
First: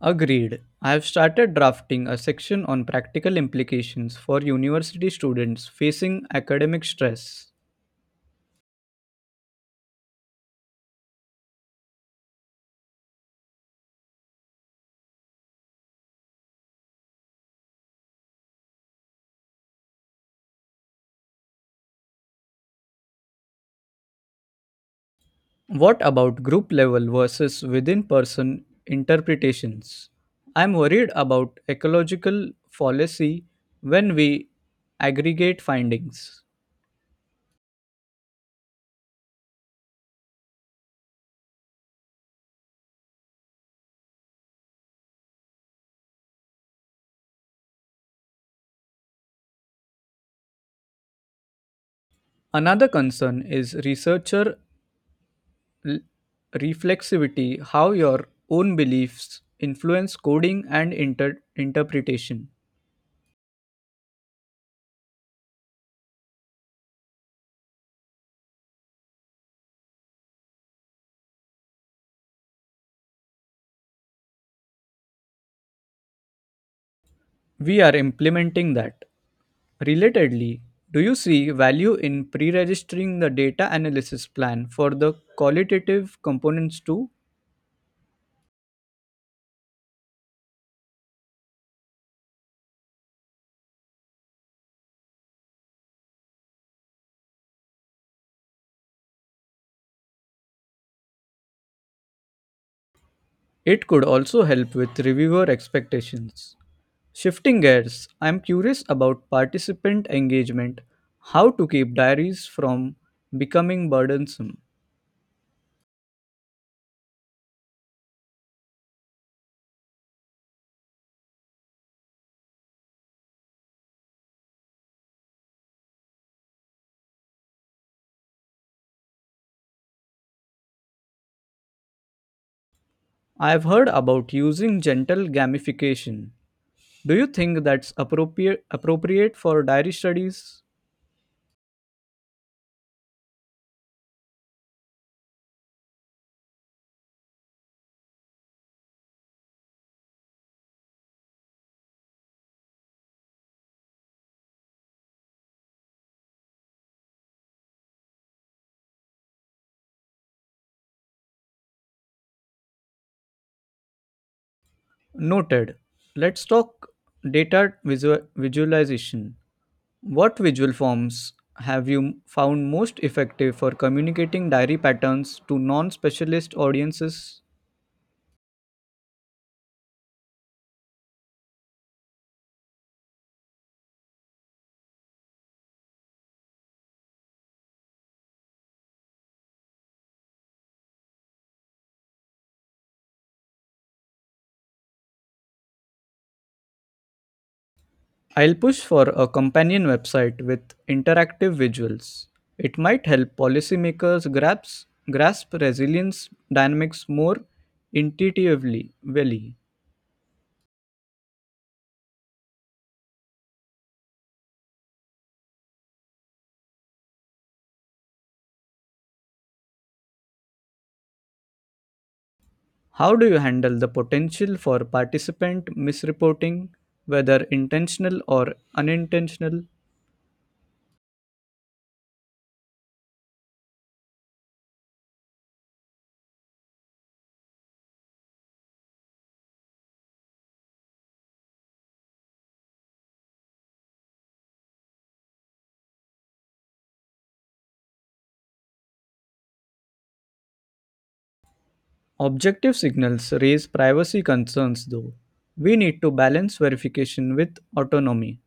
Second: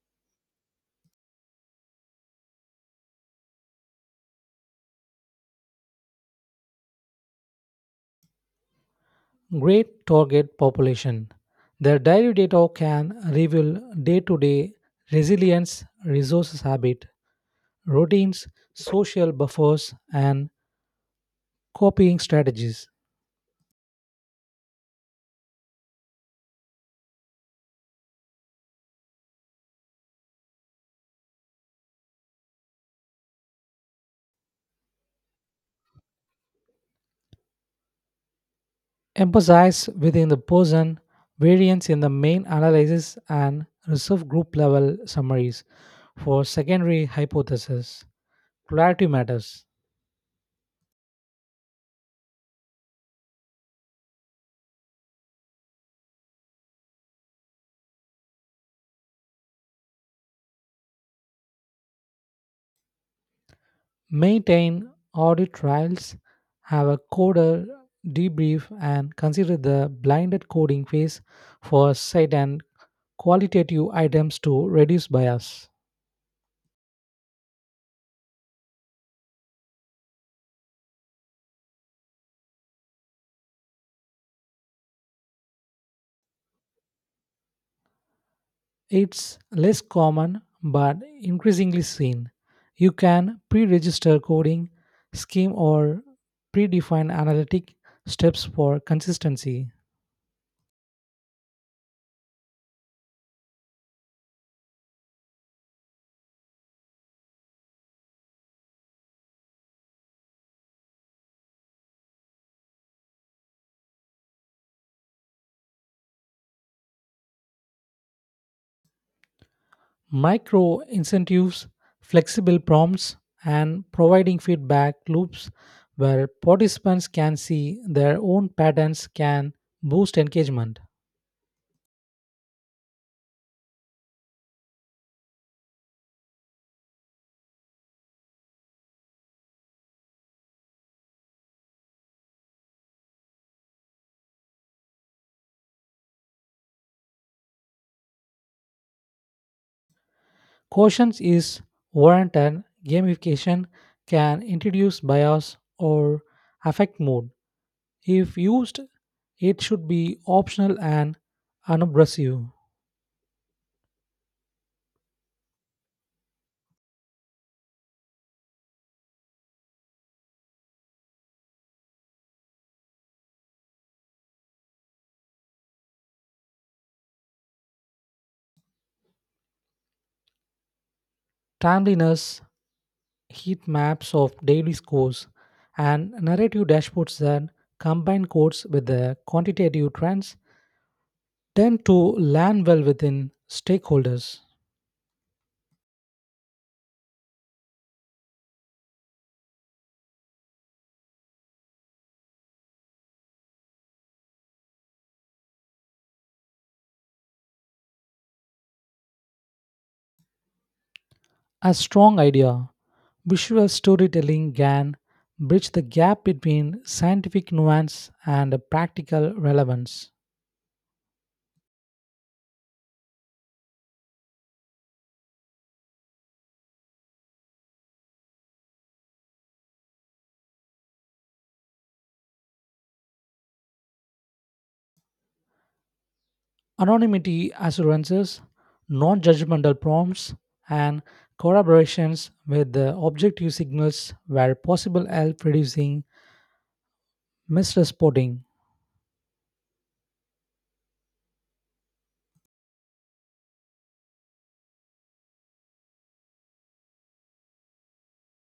[SPEAKER 2] Agreed. I have started drafting a section on practical implications for university students facing academic stress.
[SPEAKER 1] Great target population. Their diary data can reveal day to day resilience, resources habit, routines, social buffers, and copying strategies.
[SPEAKER 2] What about group level versus within person interpretations? I'm worried about ecological fallacy when we aggregate findings.
[SPEAKER 1] Emphasize within the person variance in the main analysis and reserve group level summaries for secondary hypothesis. Clarity matters.
[SPEAKER 2] Another concern is researcher l- reflexivity, how your own beliefs influence coding and interpretation.
[SPEAKER 1] Maintain audit trails, have a coder debrief, and consider the blinded coding phase for site and qualitative items to reduce bias.
[SPEAKER 2] We are implementing that. Relatedly, do you see value in pre registering the data analysis plan for the qualitative components too?
[SPEAKER 1] It's less common but increasingly seen. You can pre register coding scheme or predefine analytic steps for consistency.
[SPEAKER 2] It could also help with reviewer expectations. Shifting gears, I'm curious about participant engagement, how to keep diaries from becoming burdensome.
[SPEAKER 1] Micro incentives, flexible prompts, and providing feedback loops where participants can see their own patterns can boost engagement.
[SPEAKER 2] I've heard about using gentle gamification. Do you think that's appropriate for diary studies?
[SPEAKER 1] Cautions is warranted. Gamification can introduce bias or affect mood. If used, it should be optional and unobtrusive.
[SPEAKER 2] Noted. Let's talk visualization. What visual forms have you found most effective for communicating diary patterns to non specialist audiences?
[SPEAKER 1] Timeliness heat maps of daily scores, and narrative dashboards that combine codes with the quantitative trends tend to land well within stakeholders.
[SPEAKER 2] I'll push for a companion website with interactive visuals. It might help policymakers grasp resilience dynamics more intuitively. Really.
[SPEAKER 1] A strong idea, visual storytelling can bridge the gap between scientific nuance and practical relevance.
[SPEAKER 2] How do you handle the potential for participant misreporting, whether intentional or unintentional?
[SPEAKER 1] Anonymity assurances, non judgmental prompts, and collaborations with the objective signals where possible help reducing misreporting.
[SPEAKER 2] Objective signals raise privacy concerns, though. We need to balance verification with autonomy.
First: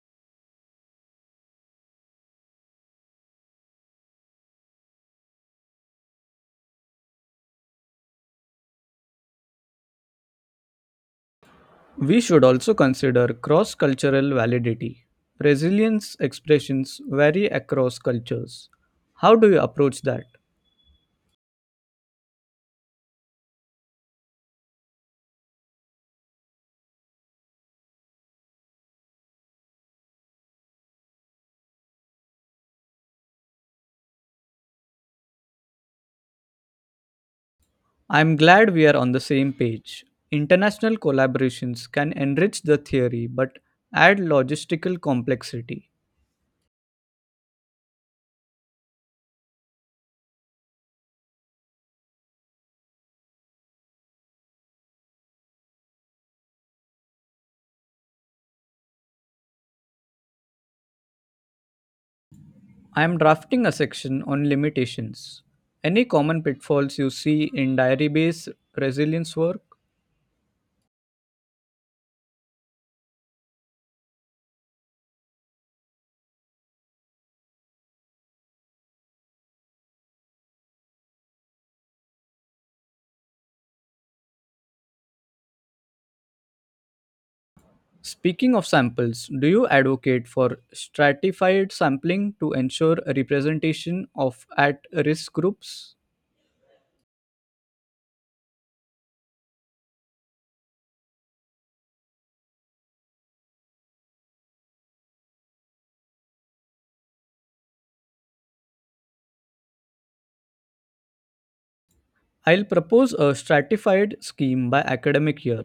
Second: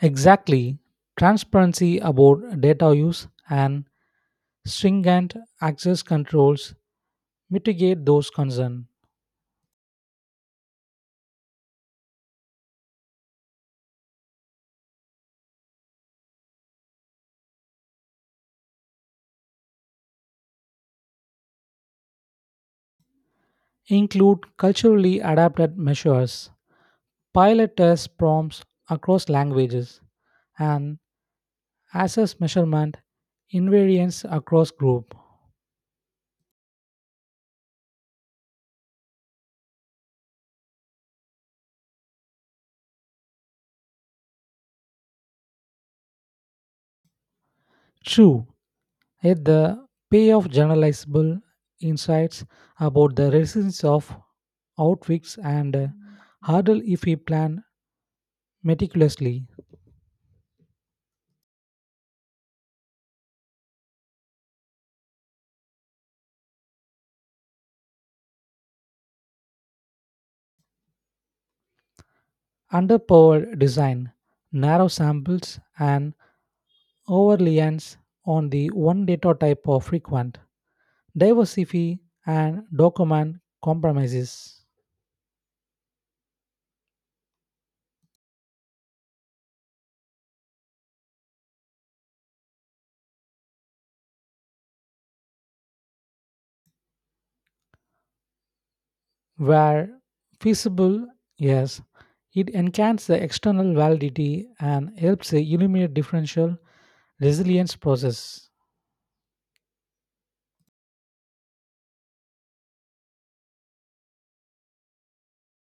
[SPEAKER 1] Exactly. Transparency about data use and stringent access controls mitigate those concerns.
[SPEAKER 2] We should also consider cross cultural validity. Brazilians' expressions vary across cultures. How do you approach that?
[SPEAKER 1] Include culturally adapted measures, pilot test prompts across languages, and access measurement invariance across group.
[SPEAKER 2] I'm glad we are on the same page. International collaborations can enrich the theory but add logistical complexity.
[SPEAKER 1] True, at the pay of generalizable insights about the resilience of outwicks and hurdle if we plan meticulously.
[SPEAKER 2] I am drafting a section on limitations. Any common pitfalls you see in diary based resilience work?
[SPEAKER 1] Underpowered design, narrow samples, and overreliance on the one data type are frequent. Diversity and document compromises
[SPEAKER 2] Speaking of samples, do you advocate for stratified sampling to ensure a representation of at risk groups?
[SPEAKER 1] where feasible, yes, it enhances the external validity and helps eliminate differential resilience process.
[SPEAKER 2] I'll propose a stratified scheme by academic year,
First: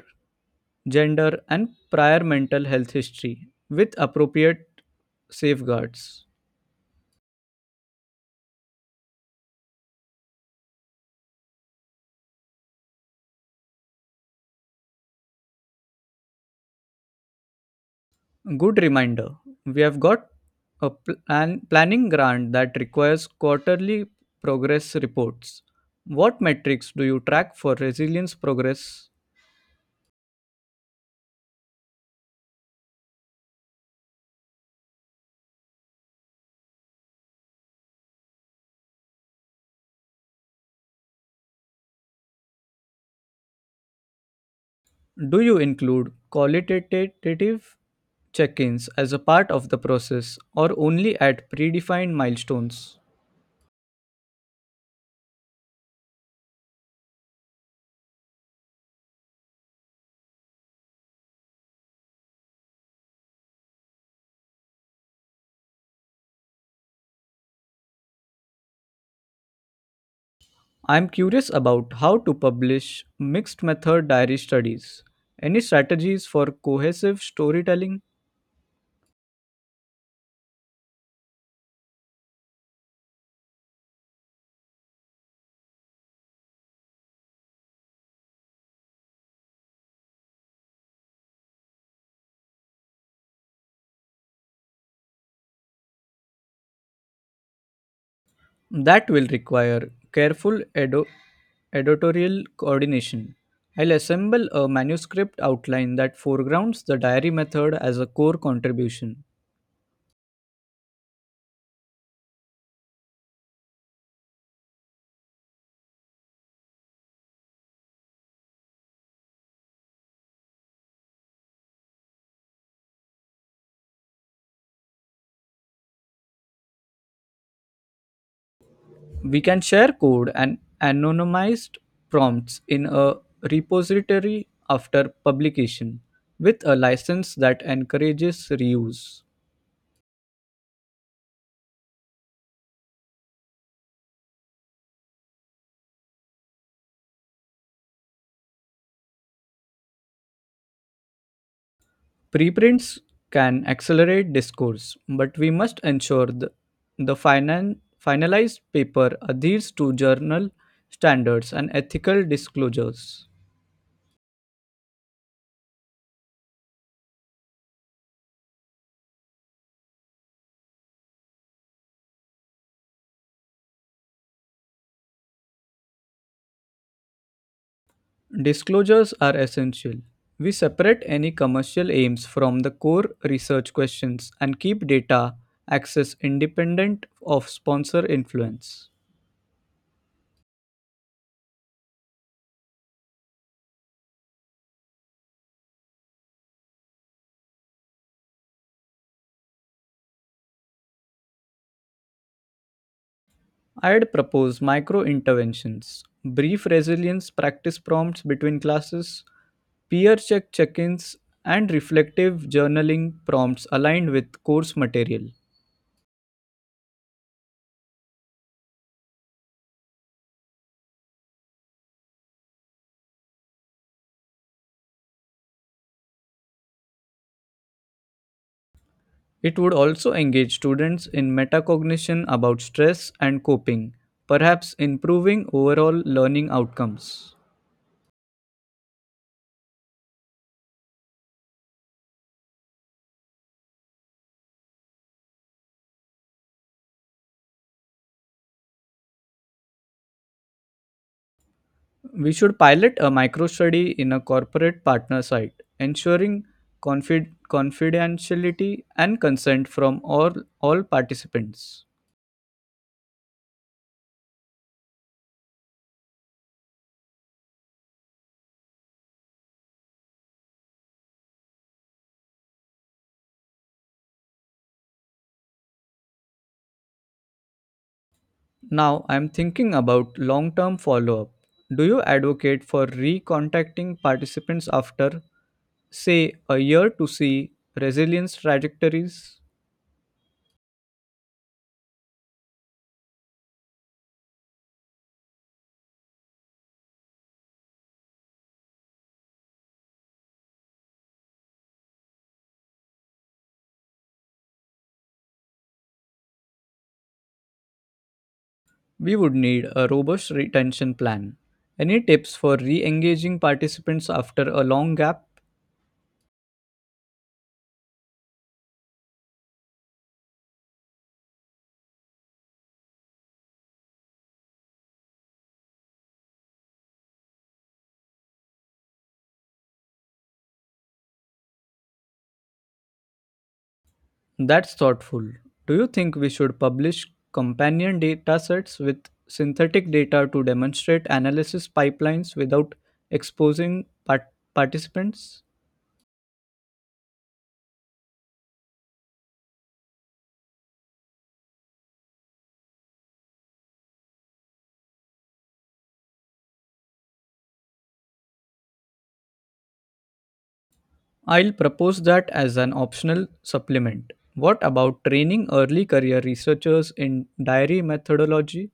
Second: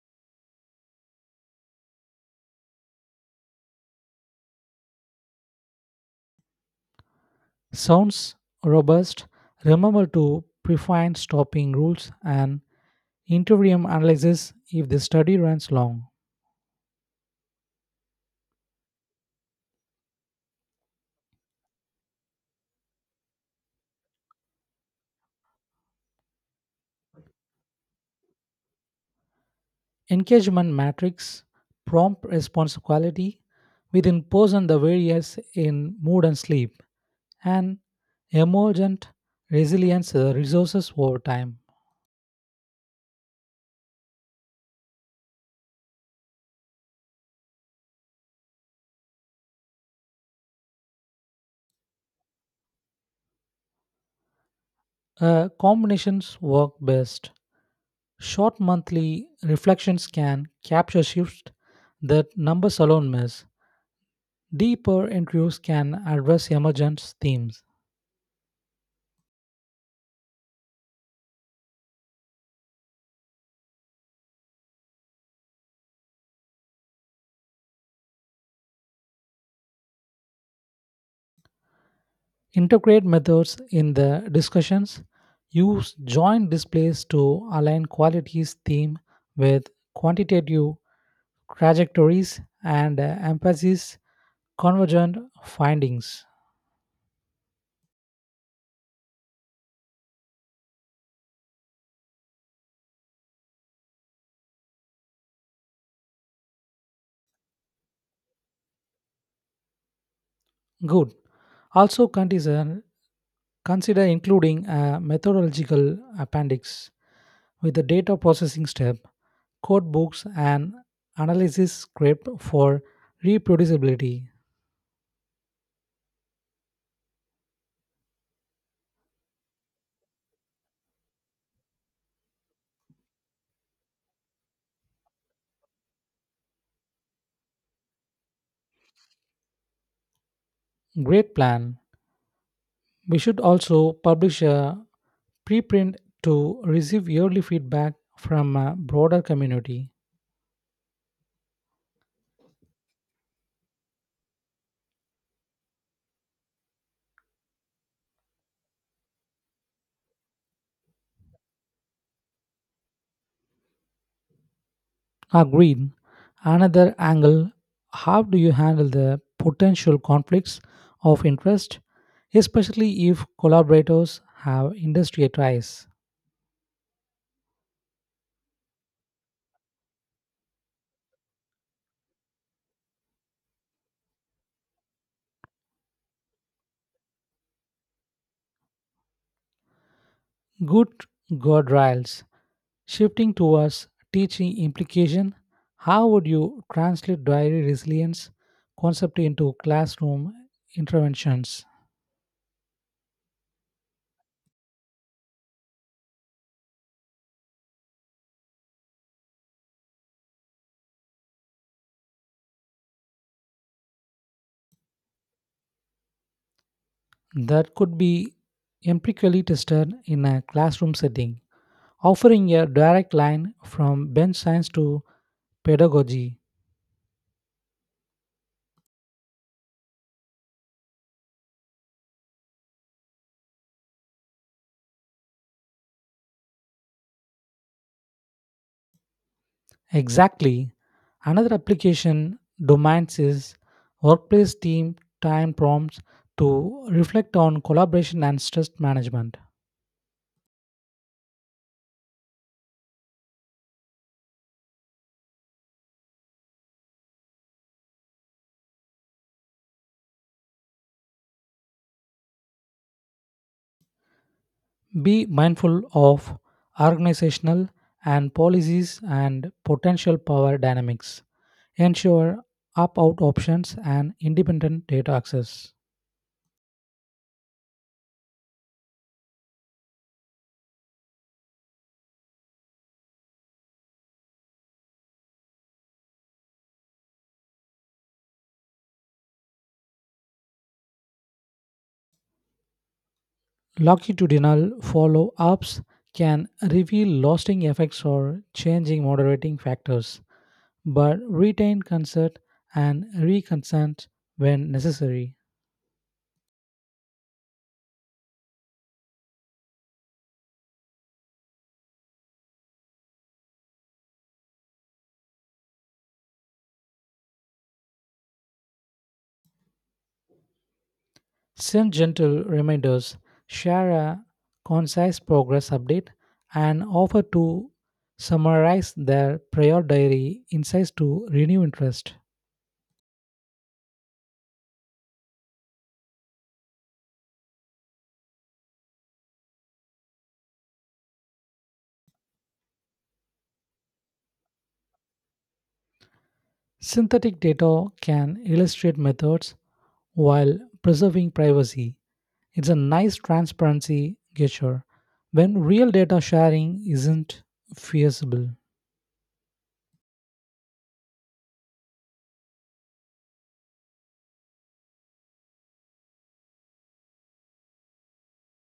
[SPEAKER 2] gender, and prior mental health history with appropriate safeguards.
[SPEAKER 1] Sounds robust. Remember to prefine stopping rules and interim analysis if the study runs long.
[SPEAKER 2] Good reminder. We have got planning grant that requires quarterly progress reports. What metrics do you track for resilience progress?
[SPEAKER 1] Engagement metrics, prompt response quality, within person the variance in mood and sleep, and emergent resilience resources over time.
[SPEAKER 2] Do you include qualitative check ins as a part of the process or only at predefined milestones?
[SPEAKER 1] Combinations work best. Short monthly reflections can capture shifts that numbers alone miss. Deeper interviews can address emergent themes.
[SPEAKER 2] I'm curious about how to publish mixed method diary studies. Any strategies for cohesive storytelling?
[SPEAKER 1] Integrate methods in the discussions. Use joint displays to align qualities theme with quantitative trajectories and emphasis convergent findings.
[SPEAKER 2] That will require careful editorial coordination. I'll assemble a manuscript outline that foregrounds the diary method as a core contribution.
[SPEAKER 1] Good. Also consider including a methodological appendix with the data processing step, code books, and analysis script for reproducibility.
[SPEAKER 2] We can share code and anonymized prompts in a repository after publication with a license that encourages reuse.
[SPEAKER 1] Great plan. We should also publish a preprint to receive yearly feedback from a broader community.
[SPEAKER 2] Preprints can accelerate discourse, but we must ensure the finalized paper adheres to journal standards and ethical disclosures.
[SPEAKER 1] Agreed. Another angle, how do you handle the potential conflicts of interest, especially if collaborators have industry ties?
[SPEAKER 2] Disclosures are essential. We separate any commercial aims from the core research questions and keep data access independent of sponsor influence.
[SPEAKER 1] Good guardrails. Shifting towards teaching implication, how would you translate diary resilience concept into classroom interventions?
[SPEAKER 2] I'd propose micro interventions, brief resilience practice prompts between classes, peer check check ins, and reflective journaling prompts aligned with course material.
[SPEAKER 1] That could be empirically tested in a classroom setting, offering a direct line from bench science to pedagogy.
[SPEAKER 2] It would also engage students in metacognition about stress and coping, perhaps improving overall learning outcomes.
[SPEAKER 1] Exactly. Another application domains is workplace team time prompts to reflect on collaboration and stress management.
[SPEAKER 2] We should pilot a micro study in a corporate partner site, ensuring confidentiality and consent from all participants.
[SPEAKER 1] Be mindful of organizational and policies and potential power dynamics. Ensure opt out options and independent data access.
[SPEAKER 2] Now I'm thinking about long term follow up. Do you advocate for recontacting participants after, say, a year to see resilience trajectories?
[SPEAKER 1] Longitudinal follow ups can reveal lasting effects or changing moderating factors, but retain consent and reconsent when necessary.
[SPEAKER 2] We would need a robust retention plan. Any tips for re engaging participants after a long gap?
[SPEAKER 1] Send gentle reminders, share a concise progress update, and offer to summarize their prior diary insights to renew interest.
[SPEAKER 2] That's thoughtful. Do you think we should publish companion data sets with synthetic data to demonstrate analysis pipelines without exposing participants?
[SPEAKER 1] Synthetic data can illustrate methods while preserving privacy. It's a nice transparency gesture. When real data sharing isn't feasible,
[SPEAKER 2] I'll propose that as an optional supplement. What about training early career researchers in diary methodology?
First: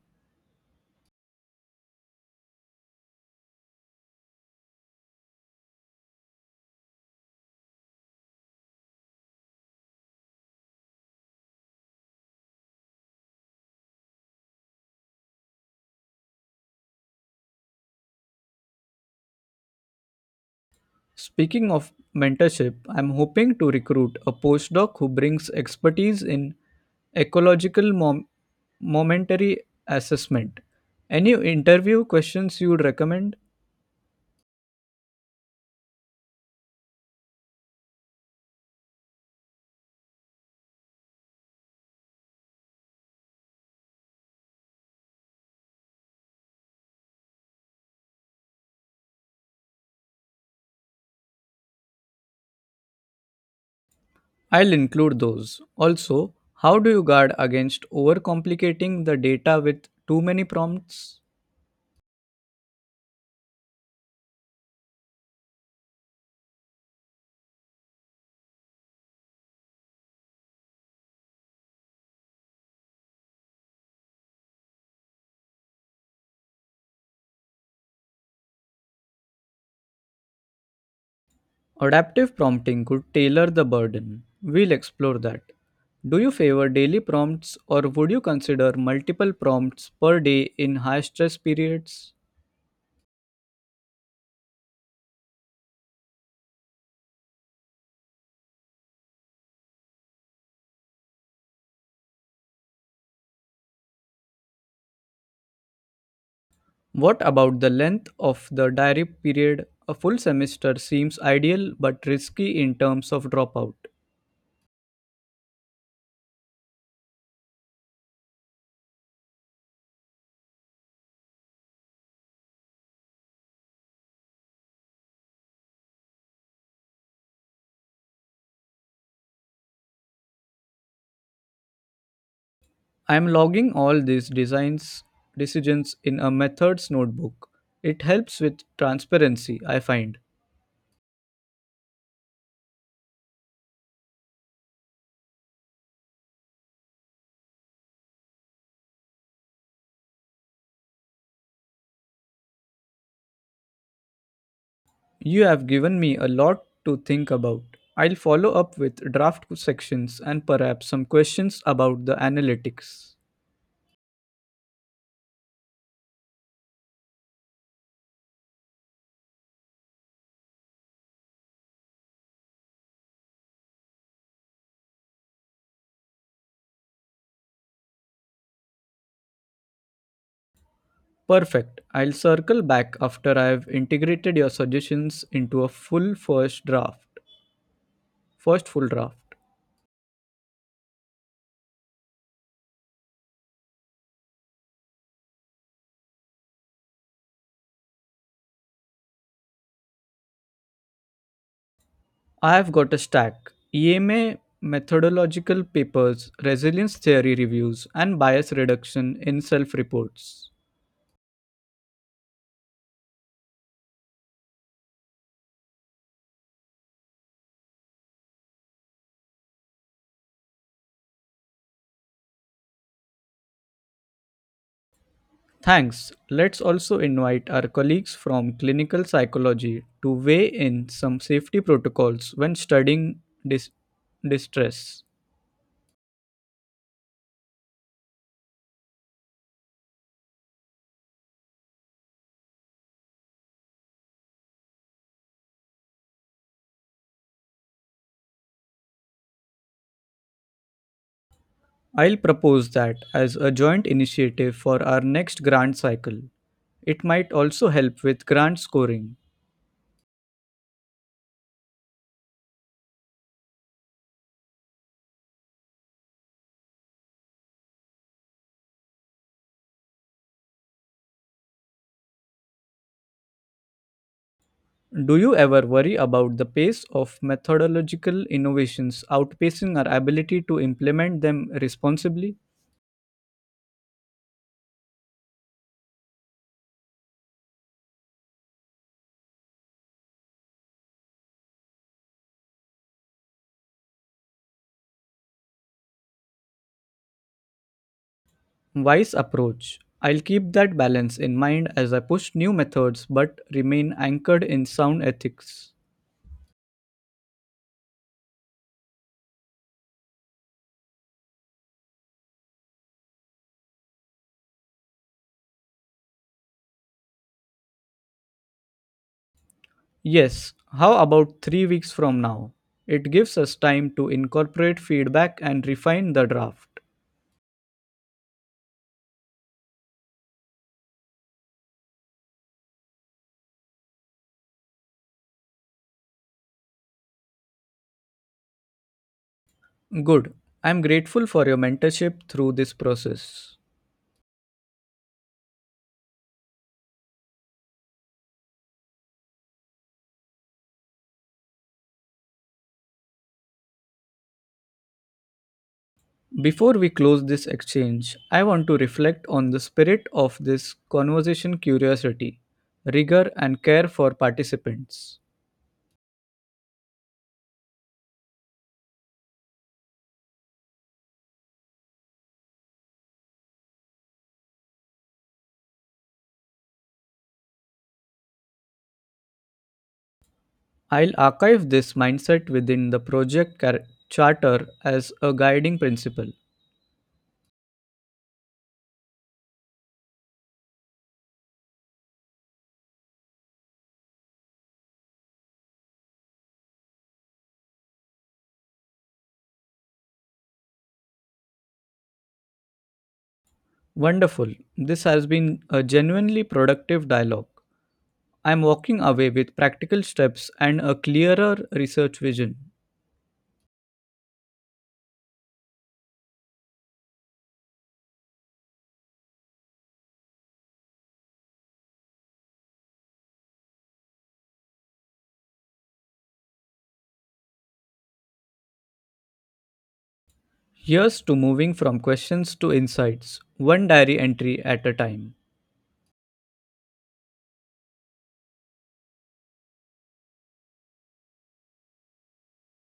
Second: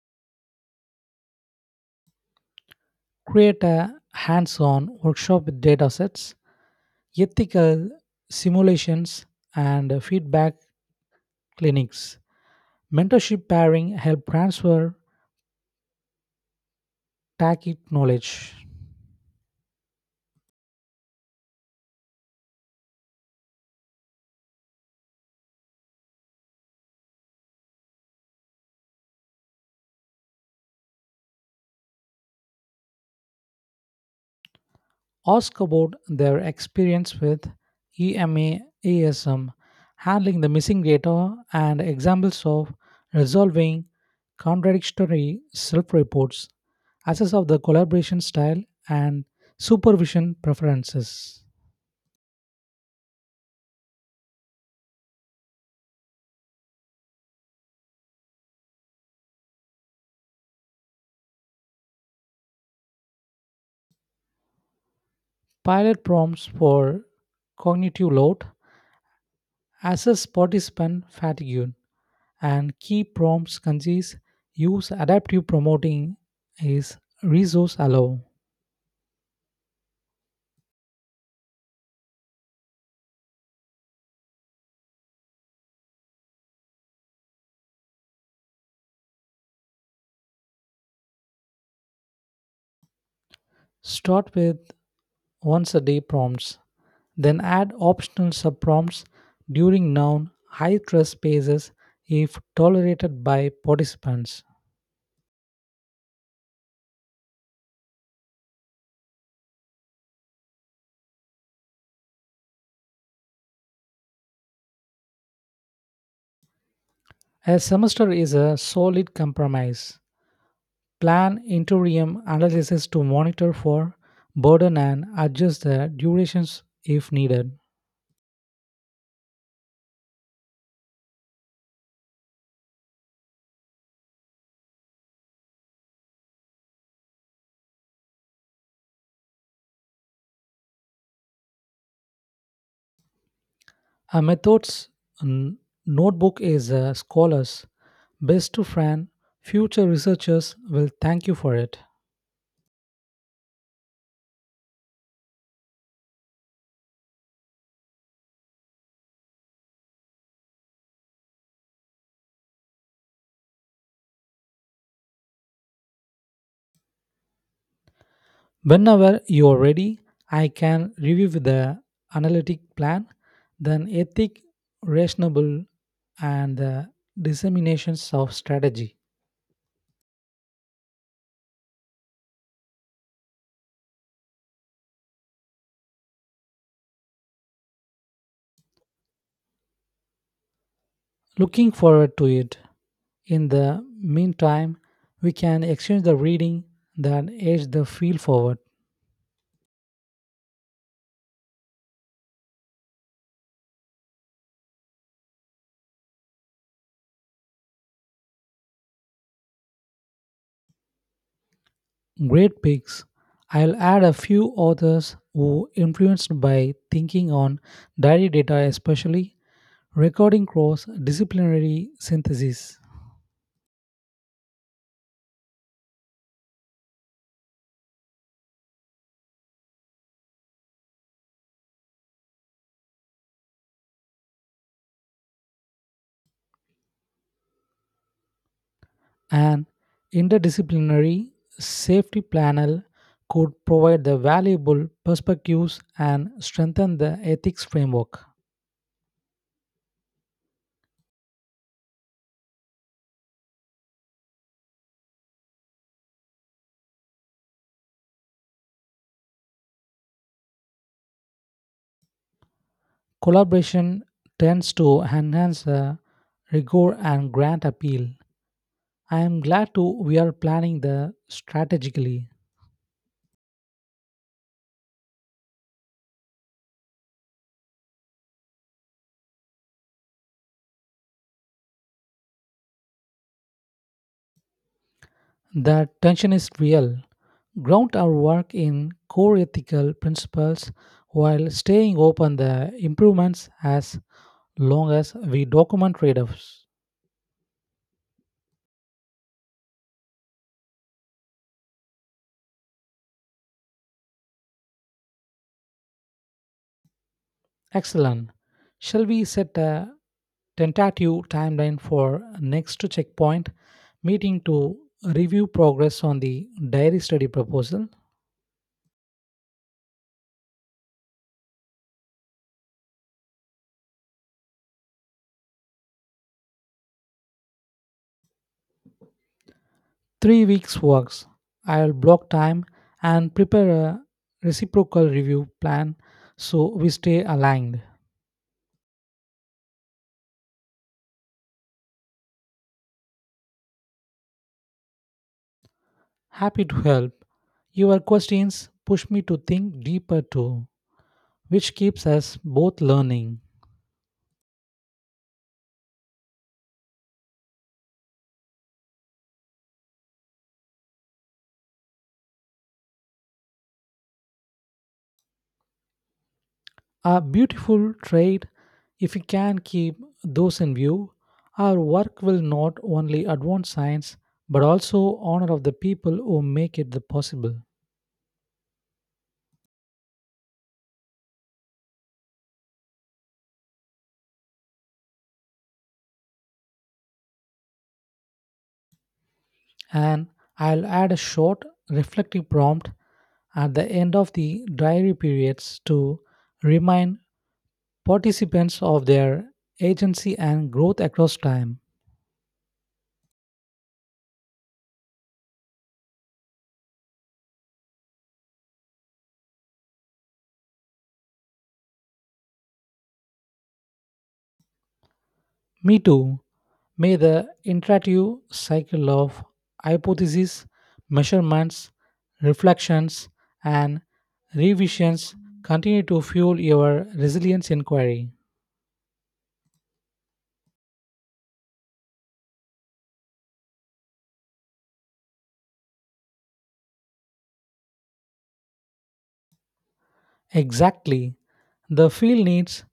[SPEAKER 1] create a hands on workshop with datasets, ethical simulations, and feedback clinics. Mentorship pairing help transfer tacit knowledge.
[SPEAKER 2] Speaking of mentorship, I'm hoping to recruit a postdoc who brings expertise in ecological momentary assessment. Any interview questions you would recommend?
[SPEAKER 1] Ask about their experience with EMA, ASM, handling the missing data, and examples of resolving contradictory self reports, assess of the collaboration style and supervision preferences.
[SPEAKER 2] I'll include those. Also, how do you guard against overcomplicating the data with too many prompts?
[SPEAKER 1] Pilot prompts for cognitive load, assess participant fatigue, and key prompts concise, use adaptive promoting is resource allow.
[SPEAKER 2] Adaptive prompting could tailor the burden. We'll explore that. Do you favor daily prompts or would you consider multiple prompts per day in high stress periods?
[SPEAKER 1] Start with once a day prompts, then add optional sub prompts during noun high stress phases if tolerated by participants.
[SPEAKER 2] What about the length of the diary period? A full semester seems ideal but risky in terms of dropout.
[SPEAKER 1] A semester is a solid compromise. Plan interim analysis to monitor for burden and adjust the durations if needed.
[SPEAKER 2] I am logging all these designs decisions in a methods notebook. It helps with transparency, I find.
[SPEAKER 1] A methods n- notebook is a scholar's best friend. Future researchers will thank you for it.
[SPEAKER 2] You have given me a lot to think about. I'll follow up with draft sections and perhaps some questions about the analytics.
[SPEAKER 1] Whenever you are ready, I can review the analytic plan, then ethic, rationable, and the disseminations of strategy.
[SPEAKER 2] Perfect. I'll circle back after I have integrated your suggestions into a full first draft. First full draft.
[SPEAKER 1] Looking forward to it. In the meantime, we can exchange the reading that edge the field forward.
[SPEAKER 2] I have got a stack EMA methodological papers, resilience theory reviews, and bias reduction in self reports.
[SPEAKER 1] Great picks. I'll add a few authors who influenced by thinking on diary data, especially recording cross disciplinary synthesis.
[SPEAKER 2] Thanks. Let's also invite our colleagues from clinical psychology to weigh in some safety protocols when studying dis- distress.
[SPEAKER 1] An interdisciplinary safety panel could provide the valuable perspectives and strengthen the ethics framework.
[SPEAKER 2] I'll propose that as a joint initiative for our next grant cycle. It might also help with grant scoring.
[SPEAKER 1] Collaboration tends to enhance the rigor and grant appeal. I am glad to we are planning the strategically.
[SPEAKER 2] Do you ever worry about the pace of methodological innovations outpacing our ability to implement them responsibly?
[SPEAKER 1] The tension is real. Ground our work in core ethical principles while staying open the improvements as long as we document trade-offs.
[SPEAKER 2] Wise approach. I'll keep that balance in mind as I push new methods but remain anchored in sound ethics.
[SPEAKER 1] Excellent. Shall we set a tentative timeline for next checkpoint meeting to review progress on the diary study proposal.
[SPEAKER 2] Yes, how about 3 weeks from now? It gives us time to incorporate feedback and refine the draft.
[SPEAKER 1] Three weeks works. I'll block time and prepare a reciprocal review plan so we stay aligned.
[SPEAKER 2] Good. I'm grateful for your mentorship through this process.
[SPEAKER 1] Happy to help. Your questions push me to think deeper too, which keeps us both learning.
[SPEAKER 2] Before we close this exchange, I want to reflect on the spirit of this conversation curiosity, rigor, and care for participants.
[SPEAKER 1] A beautiful trait if we can keep those in view. Our work will not only advance science but also honor of the people who make it the possible.
[SPEAKER 2] I'll archive this mindset within the project charter as a guiding principle.
[SPEAKER 1] And I'll add a short reflective prompt at the end of the diary periods to remind participants of their agency and growth across time.
[SPEAKER 2] Wonderful. This has been a genuinely productive dialogue. I'm walking away with practical steps and a clearer research vision.
[SPEAKER 1] Me too. May the iterative cycle of hypotheses, measurements, reflections, and revisions continue to fuel your resilience inquiry.
[SPEAKER 2] Here's to moving from questions to insights, one diary entry at a time.
[SPEAKER 1] Exactly. The field needs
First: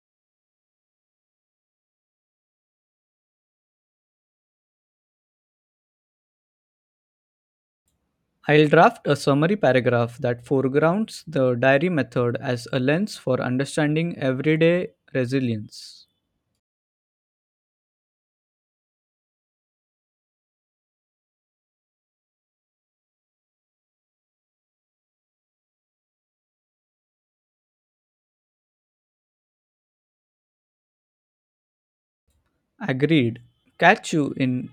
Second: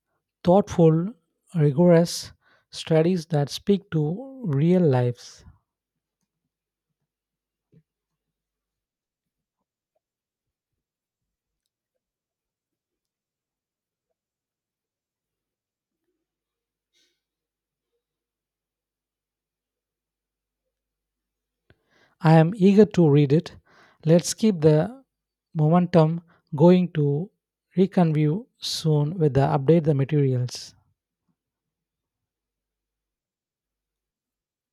[SPEAKER 1] thoughtful, rigorous studies that speak to real lives.
[SPEAKER 2] I'll draft a summary paragraph that foregrounds the diary method as a lens for understanding everyday resilience.
[SPEAKER 1] I am eager to read it. Let's keep the momentum going to reconvene soon with the update the materials.
[SPEAKER 2] Agreed. Catch you in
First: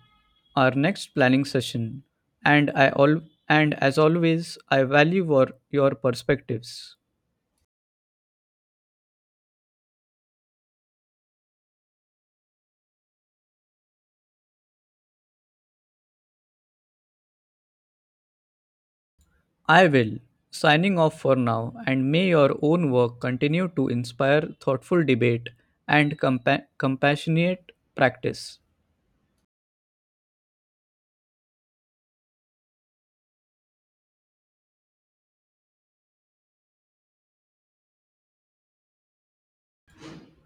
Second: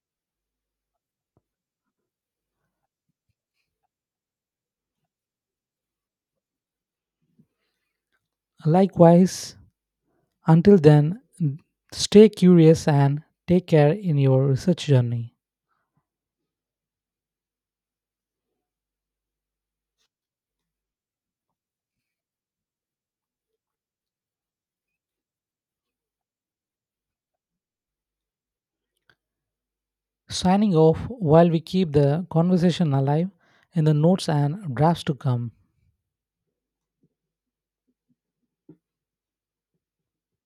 [SPEAKER 2] our next planning session. And I all and as always, I value your perspectives.
[SPEAKER 1] Likewise. Until then, stay curious and take care in your research journey.
[SPEAKER 2] I will. Signing off for now, and may your own work continue to inspire thoughtful debate and compassionate practice.
[SPEAKER 1] Signing off while we keep the conversation alive in the notes and drafts to come.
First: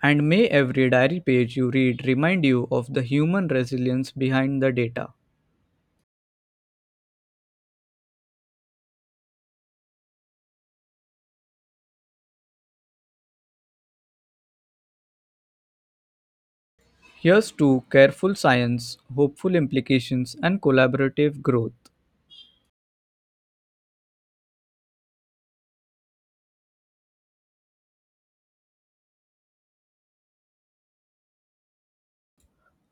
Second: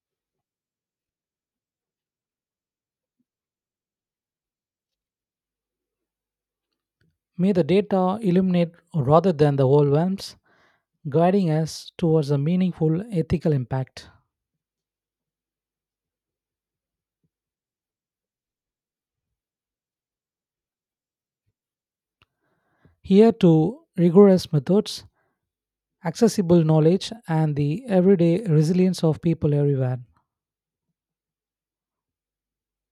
[SPEAKER 2] And may every diary page you read remind you of the human resilience behind the data.
[SPEAKER 1] May the data illuminate rather than the overwhelms, guiding us towards a meaningful ethical impact.
[SPEAKER 2] Here's to careful science, hopeful implications, and collaborative growth.
[SPEAKER 1] Here to rigorous methods, accessible knowledge, and the everyday resilience of people everywhere.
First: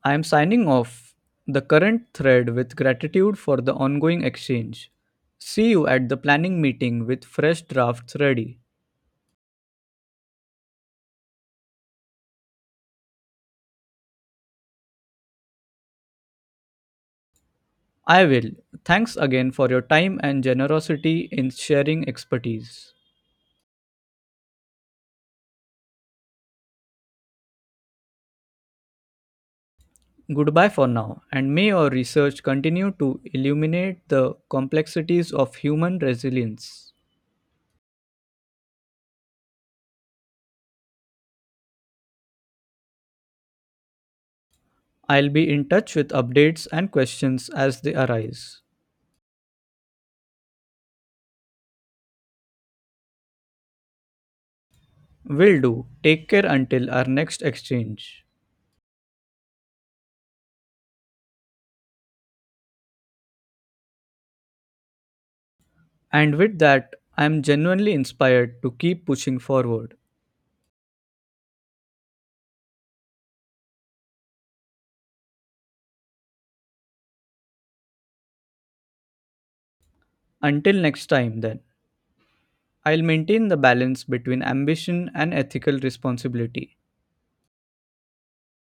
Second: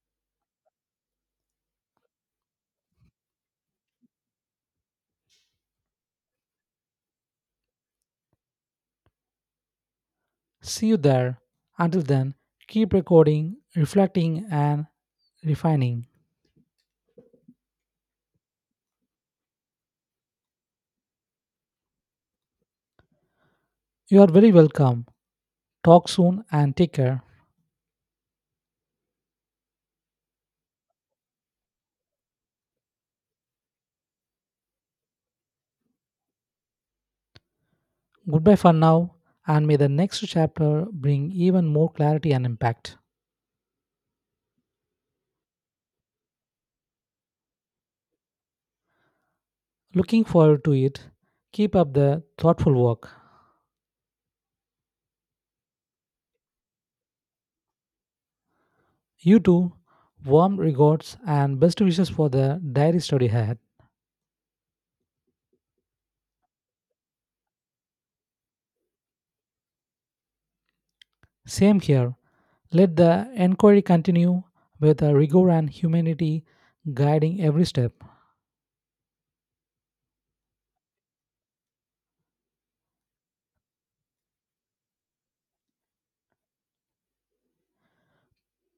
[SPEAKER 2] I am signing off the current thread with gratitude for the ongoing exchange. See you at the planning meeting with fresh drafts ready.
[SPEAKER 1] See you there. Until then, keep recording, reflecting, and refining.
[SPEAKER 2] I will. Thanks again for your time and generosity in sharing expertise.
[SPEAKER 1] You are very welcome. Talk soon and take care.
[SPEAKER 2] Goodbye for now, and may your research continue to illuminate the complexities of human resilience.
[SPEAKER 1] Goodbye for now, and may the next chapter bring even more clarity and impact.
[SPEAKER 2] I'll be in touch with updates and questions as they arise.
[SPEAKER 1] Looking forward to it. Keep up the thoughtful work.
[SPEAKER 2] Will do. Take care until our next exchange.
[SPEAKER 1] You too. Warm regards and best wishes for the diary study ahead.
[SPEAKER 2] And with that, I'm genuinely inspired to keep pushing forward.
[SPEAKER 1] Same here. Let the inquiry continue with a rigor and humanity guiding every step.
[SPEAKER 2] Until next time, then, I'll maintain the balance between ambition and ethical responsibility.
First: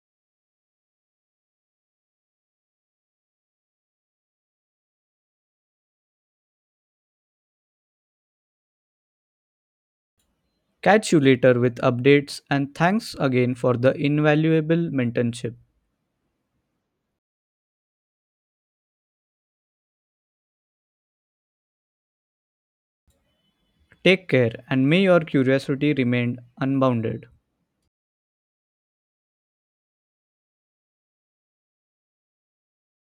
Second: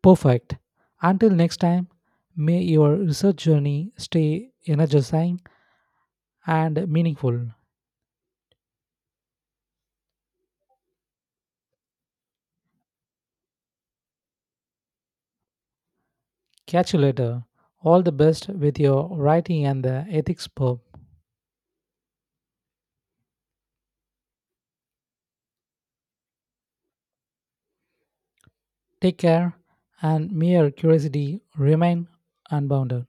[SPEAKER 1] Perfect. Until next time, may your research journey stay energizing and meaningful.
[SPEAKER 2] Catch you later with updates, and thanks again for the invaluable mentorship.
[SPEAKER 1] Catch you later. All the best with your writing and the ethics pub.
[SPEAKER 2] Take care, and may your curiosity remain unbounded.
[SPEAKER 1] Take care, and may your curiosity remain unbounded.